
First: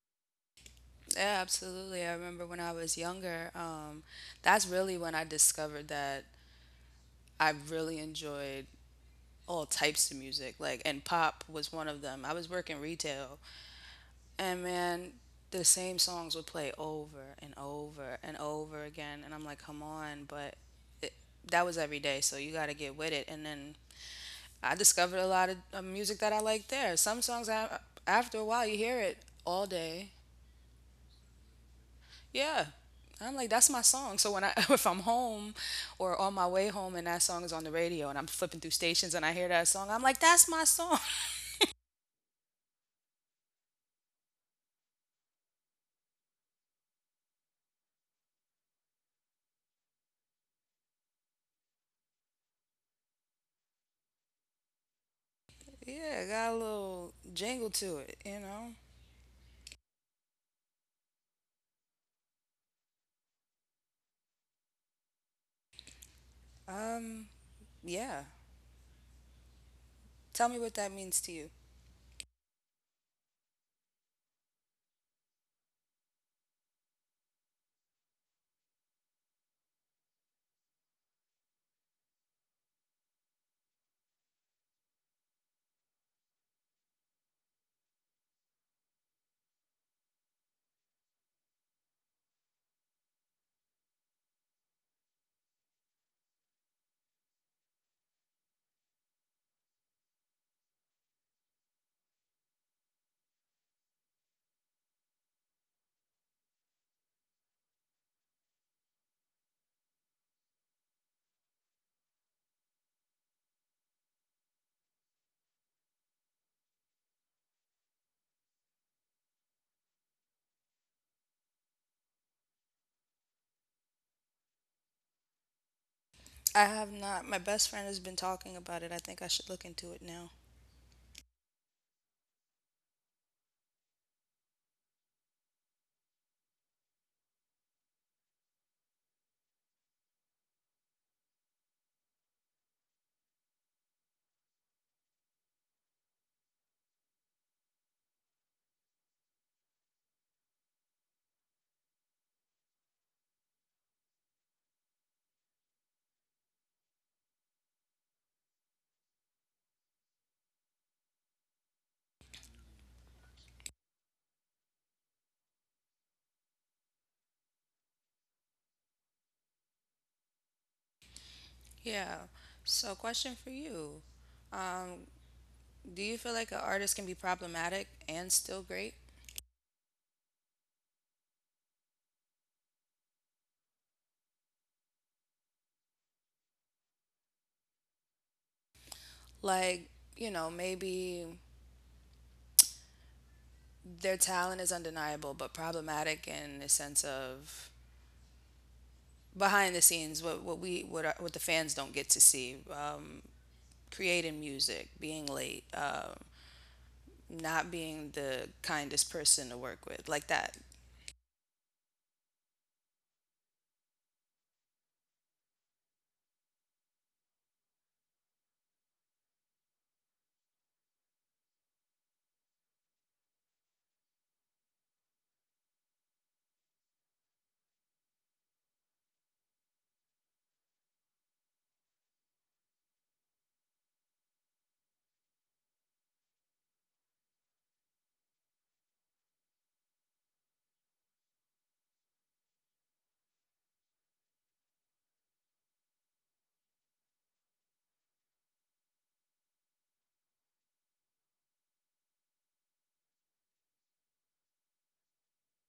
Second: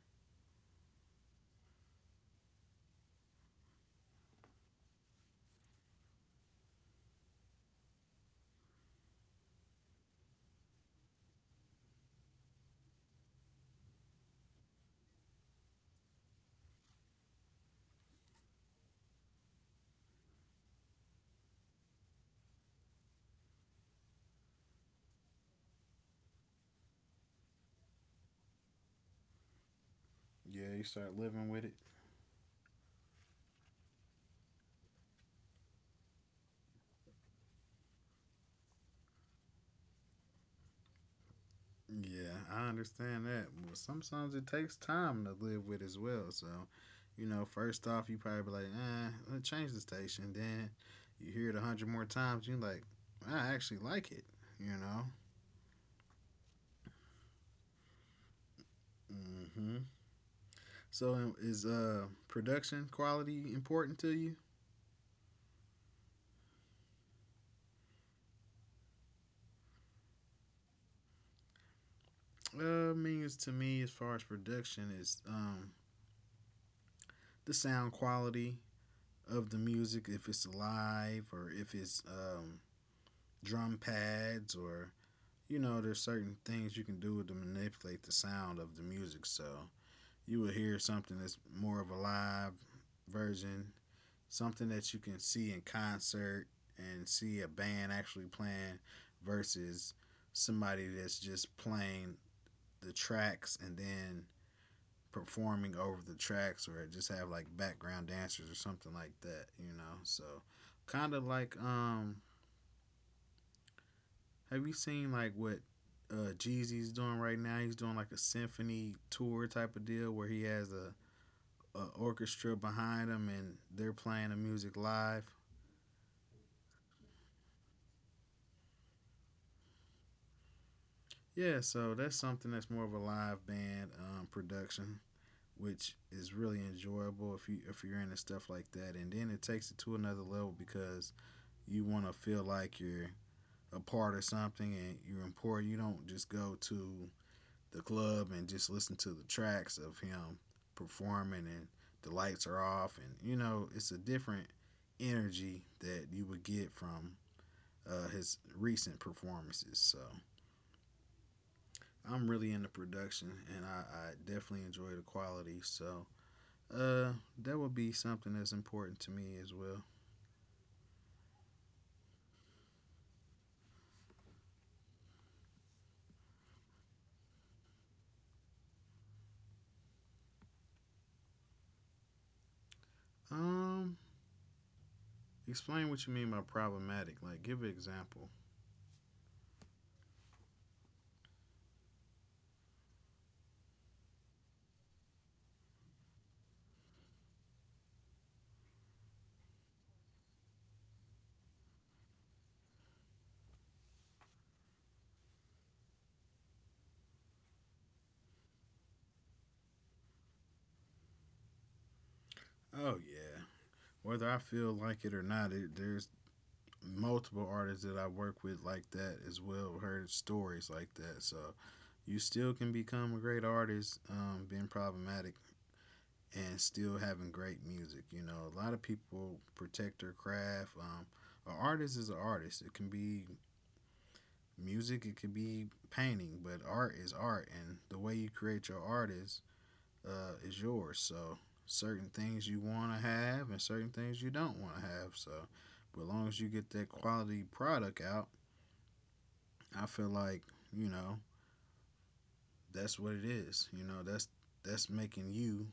Yeah, absolutely. I remember when I was younger, that's really when I discovered that I really enjoyed all types of music. Like and pop was one of them. I was working retail. And man, the same songs would play over and over and over again. And I'm like, come on. But it, that was every day. So you got to get with it. And then I discovered a lot of music that I like there. Some songs, after a while, you hear it all day.
Yeah, you start living with it.
Yeah. I'm like, that's my song. So when if I'm home or on my way home and that song is on the radio and I'm flipping through stations and I hear that song, I'm like, that's my song.
Yeah, I understand that. Well, sometimes it takes time to live with as well. So, you know, first off, you probably be like, eh, let me change the station. Then you hear it a hundred more times, you like, I actually like it. You know.
Yeah. It got a little jingle to it, you know?
Mm-hmm. So is production quality important to you?
Um, yeah. Tell me what that means to you.
I mean, it's to me as far as production is the sound quality of the music if it's live or if it's drum pads or you know there's certain things you can do to manipulate the sound of the music so you will hear something that's more of a live version, something that you can see in concert and see a band actually playing versus somebody that's just playing the tracks and then performing over the tracks or just have like background dancers or something like that, you know. So kind of like have you seen like what Jeezy's doing right now? He's doing like a symphony tour type of deal where he has a orchestra behind him and they're playing the music live.
I have not, my best friend has been talking about it. I think I should look into it now.
Yeah, so that's something that's more of a live band production, which is really enjoyable if you if you're into stuff like that. And then it takes it to another level because you want to feel like you're a part of something and you're important. You don't just go to the club and just listen to the tracks of him performing and the lights are off and you know it's a different energy that you would get from his recent performances. So I'm really into production and I definitely enjoy the quality. So uh, that would be something that's important to me as well.
Yeah. So, question for you. Um, do you feel like an artist can be problematic and still great?
Um, explain what you mean by problematic. Like, give an example.
Like, you know, maybe their talent is undeniable, but problematic in the sense of behind the scenes, what we what our, what the fans don't get to see, creating music, being late, not being the kindest person to work with, like that.
Oh yeah, whether I feel like it or not, it, there's multiple artists that I work with like that as well. Heard stories like that, so you still can become a great artist being problematic and still having great music. You know, a lot of people protect their craft. An artist is an artist. It can be music, it can be painting, but art is art, and the way you create your art is yours. So certain things you want to have and certain things you don't want to have. So, but as long as you get that quality product out, I feel like you know that's what it is. You know, that's making you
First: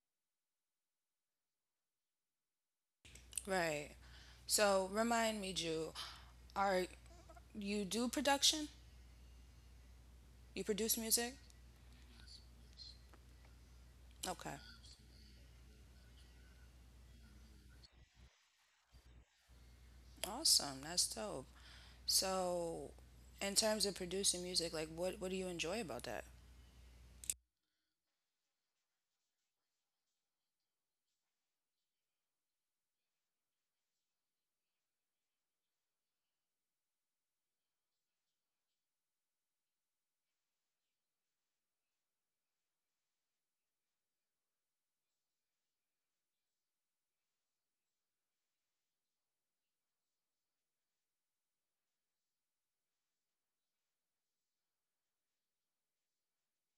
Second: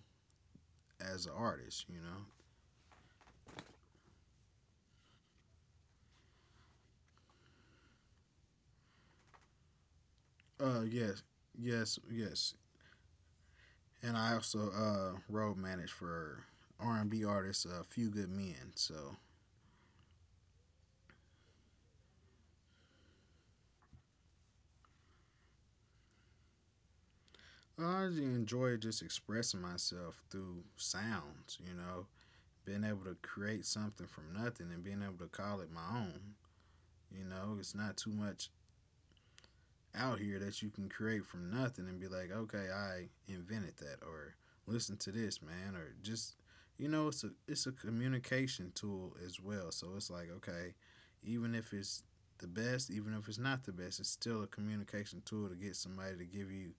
as an artist. You know.
Right. So remind me, Jew, are you do production? You produce
Yes,
music?
yes, yes. And I
Okay.
also road managed for R and B artist A Few Good Men. So
Awesome. That's dope. So in terms of producing music, like what do you enjoy about that?
I enjoy just expressing myself through sounds. You know, being able to create something from nothing and being able to call it my own. You know, it's not too much out here that you can create from nothing and be like, okay, I invented that, or listen to this, man, or just you know, it's a communication tool as well. So it's like, okay, even if it's the best, even if it's not the best, it's still a communication tool to get somebody to give you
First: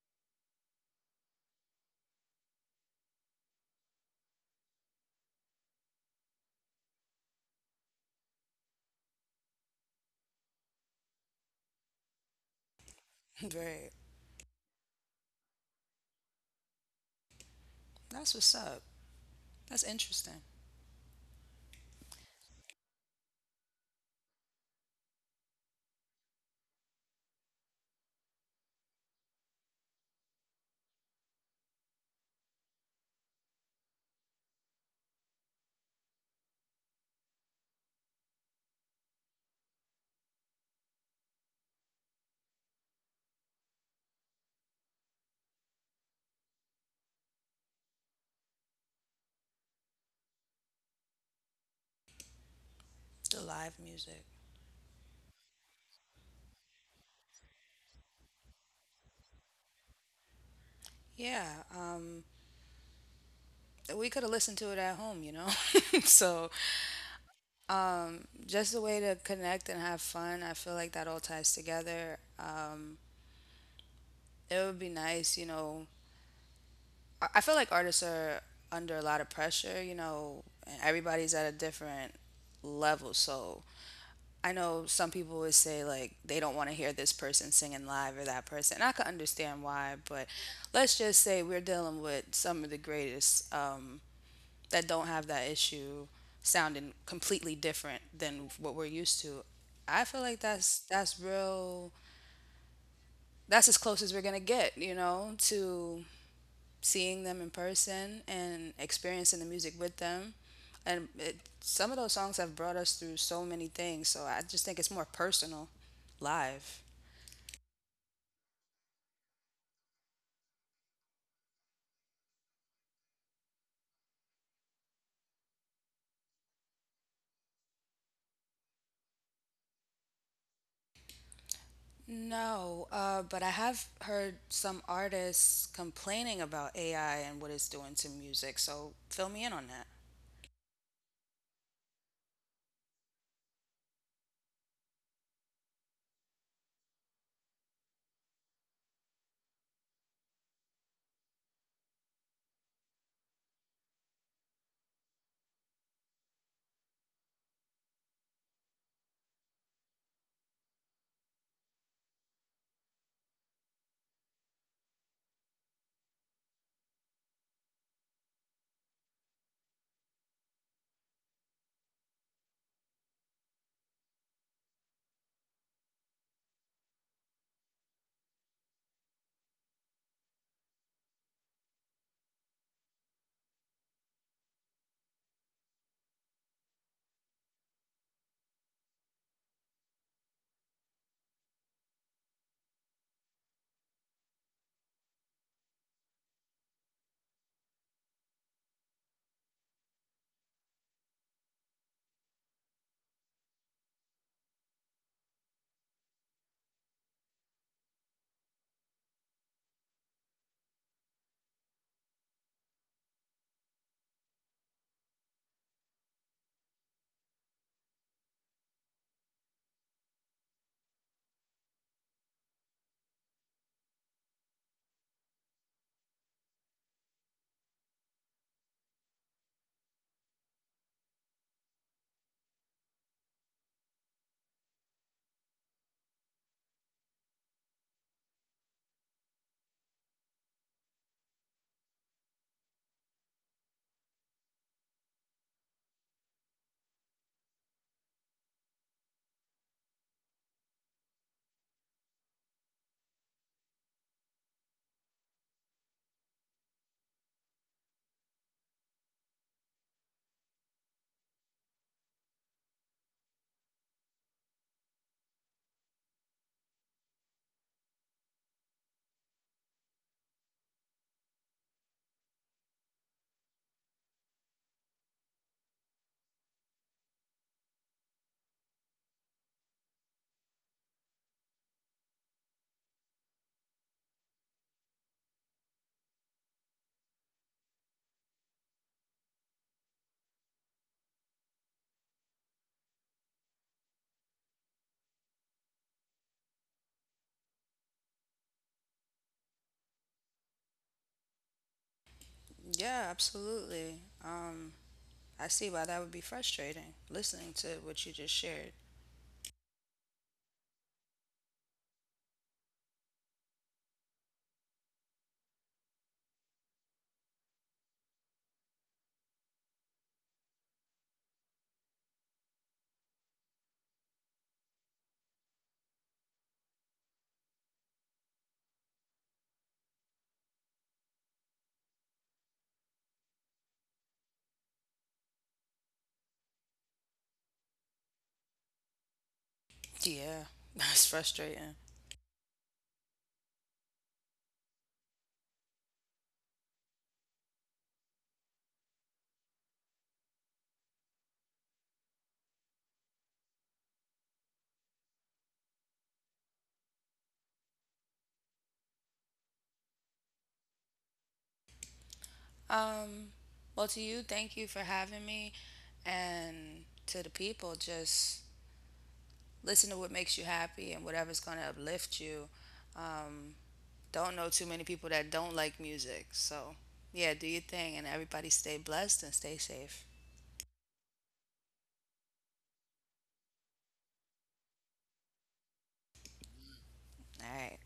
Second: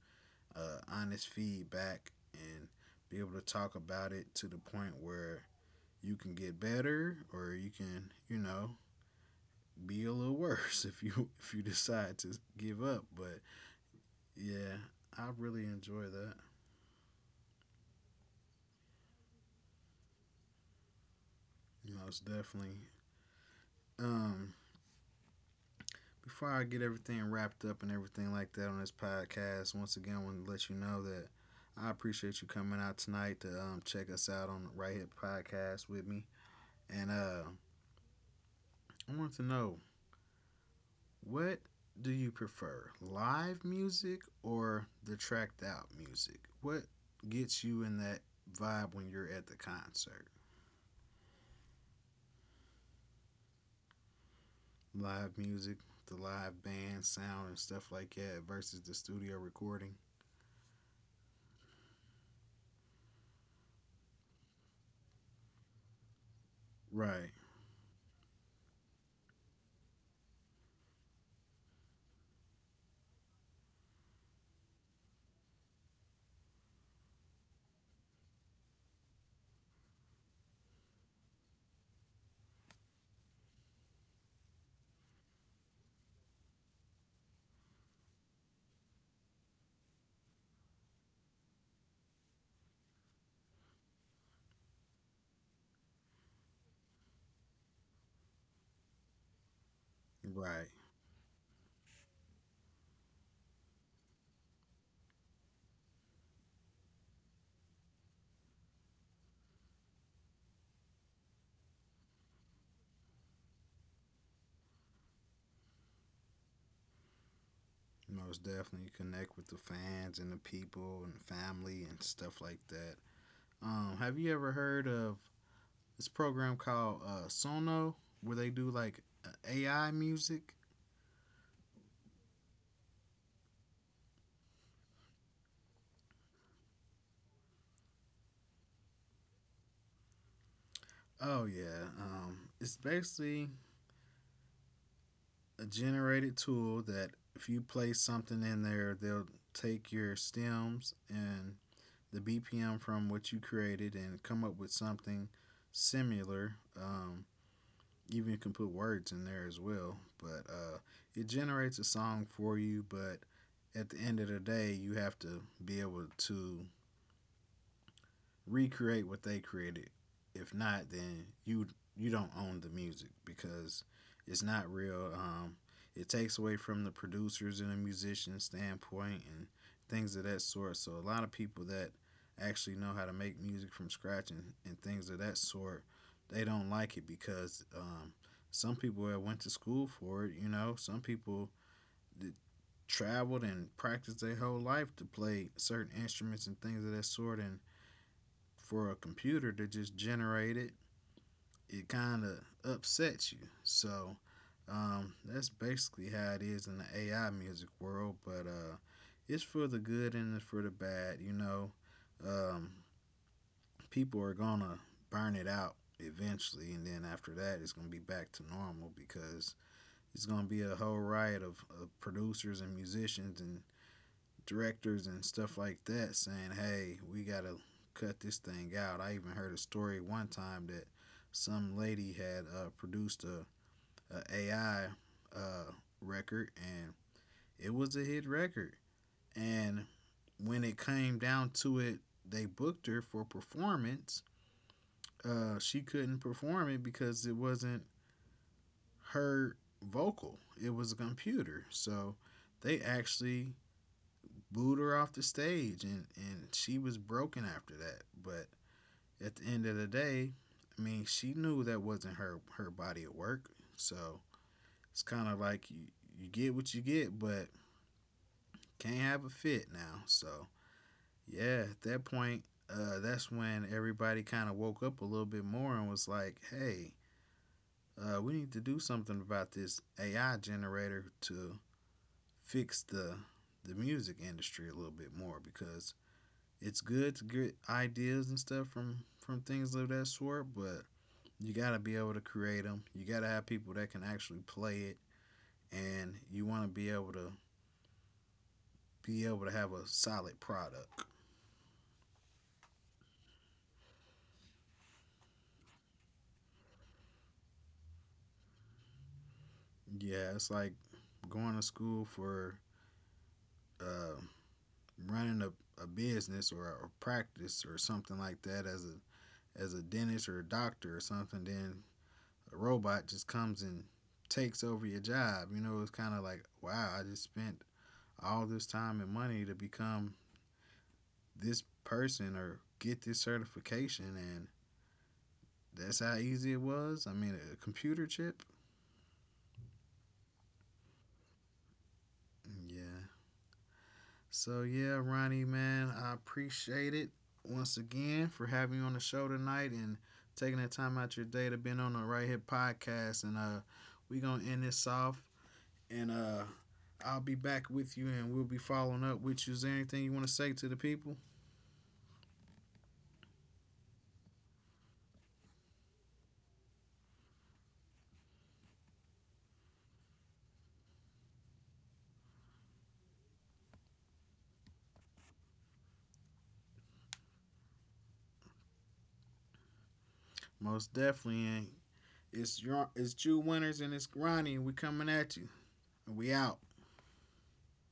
honest feedback and be able to talk about it to the point where you can get better or you can, you know, be a little worse if you decide to give up. But
Right.
yeah, I really enjoy that.
That's what's up. That's interesting.
Most definitely. Um, Before I get everything wrapped up and everything like that on this podcast, once again, I want to let you know that I appreciate you coming out tonight to check us out on the Right Hip Podcast with me. And I want to know what do you prefer, live music or the tracked out music? What gets you in that vibe when you're at the concert?
The live music.
Live music, the live band sound and stuff like that versus the studio recording.
Yeah. We could have listened to it at home, you know? So
Right,
just a way to connect and have fun. I feel like that all ties together. It would be nice, you know, I feel like artists are under a lot of pressure, you know, and everybody's at a different level. So I know some people would say like they don't want to hear this person singing live or that person. And I can understand why, but let's just say we're dealing with some of the greatest that don't have that issue sounding completely different than what we're used to. I feel like
right.
that's real. That's as close as we're gonna get, you know, to seeing them in person and experiencing the music with them. And it, some of those songs have brought us through so many things. So I just think it's more personal live.
Most definitely connect with the fans and the people and family and stuff like that. Have you ever heard of this program called Sono where they do like AI music?
No, but I have heard some artists complaining about AI and what it's doing to music. So fill me in on that.
Oh yeah, it's basically a generated tool that if you play something in there, they'll take your stems and the BPM from what you created and come up with something similar. Even you can put words in there as well, but it generates a song for you. But at the end of the day, you have to be able to recreate what they created. If not, then you don't own the music because it's not real. It takes away from the producers and the musician standpoint and things of that sort. So a lot of people that actually know how to make music from scratch and things of that sort, they don't like it because some people that went to school for it, you know, some people that traveled and practiced their whole life to play certain instruments and things of that sort, and for a computer to just generate it, it kind of upsets you. So that's basically how it is in the AI music world. But it's for the good and it's for the bad. You know, um, people are gonna burn it out eventually, and then after that, it's gonna be back to normal because it's gonna be a whole riot of producers and musicians and directors and stuff like that saying, hey, we got to cut this thing out. I even heard a story one time that some lady had produced a AI uh, record and it was a hit record. And when it came down to it, they booked her for performance. She couldn't perform it because it wasn't her vocal, it was a computer. So they actually booed her off the stage, and she was broken after that. But at the end of the day, I mean, she knew that wasn't her body of work, so it's kind of like you get what you get, but can't have a fit now. So yeah, at that point, that's when everybody kind of woke up a little bit more and was like, hey, we need to do something about this AI generator to fix the music industry a little bit more because it's good to get ideas and stuff from things of that sort, but you got to be able to create them. You got to have people that can actually play it, and you want to be able to have a solid product.
Yeah, absolutely. Um, I see why that would be frustrating listening to what you just shared.
Yeah, it's like going to school for uh, running a business or a practice or something like that as a dentist or a doctor or something. Then a robot just comes and takes over your job. You know, it's kind of like wow, I just spent all this time and money to become this person or get this certification and that's how easy it was. I mean, a computer chip.
Yeah, that's frustrating.
Yeah. So yeah, Ronnie man, I appreciate it once again for having you on the show tonight and taking the time out your day to be on the Right Hip podcast, and we going to end this off and I'll be back with you and we'll be following up with you. Is there anything you want to say to the people?
Um, well, to you, thank you for having me. And to the people, just listen to what makes you happy and whatever's going to uplift you. Um, don't know too many people that don't like music. So, yeah, do your thing. And everybody stay blessed and stay safe.
Most definitely. And it's your it's Jew Winners and it's Ronnie, and we coming at you. And we out.
All right.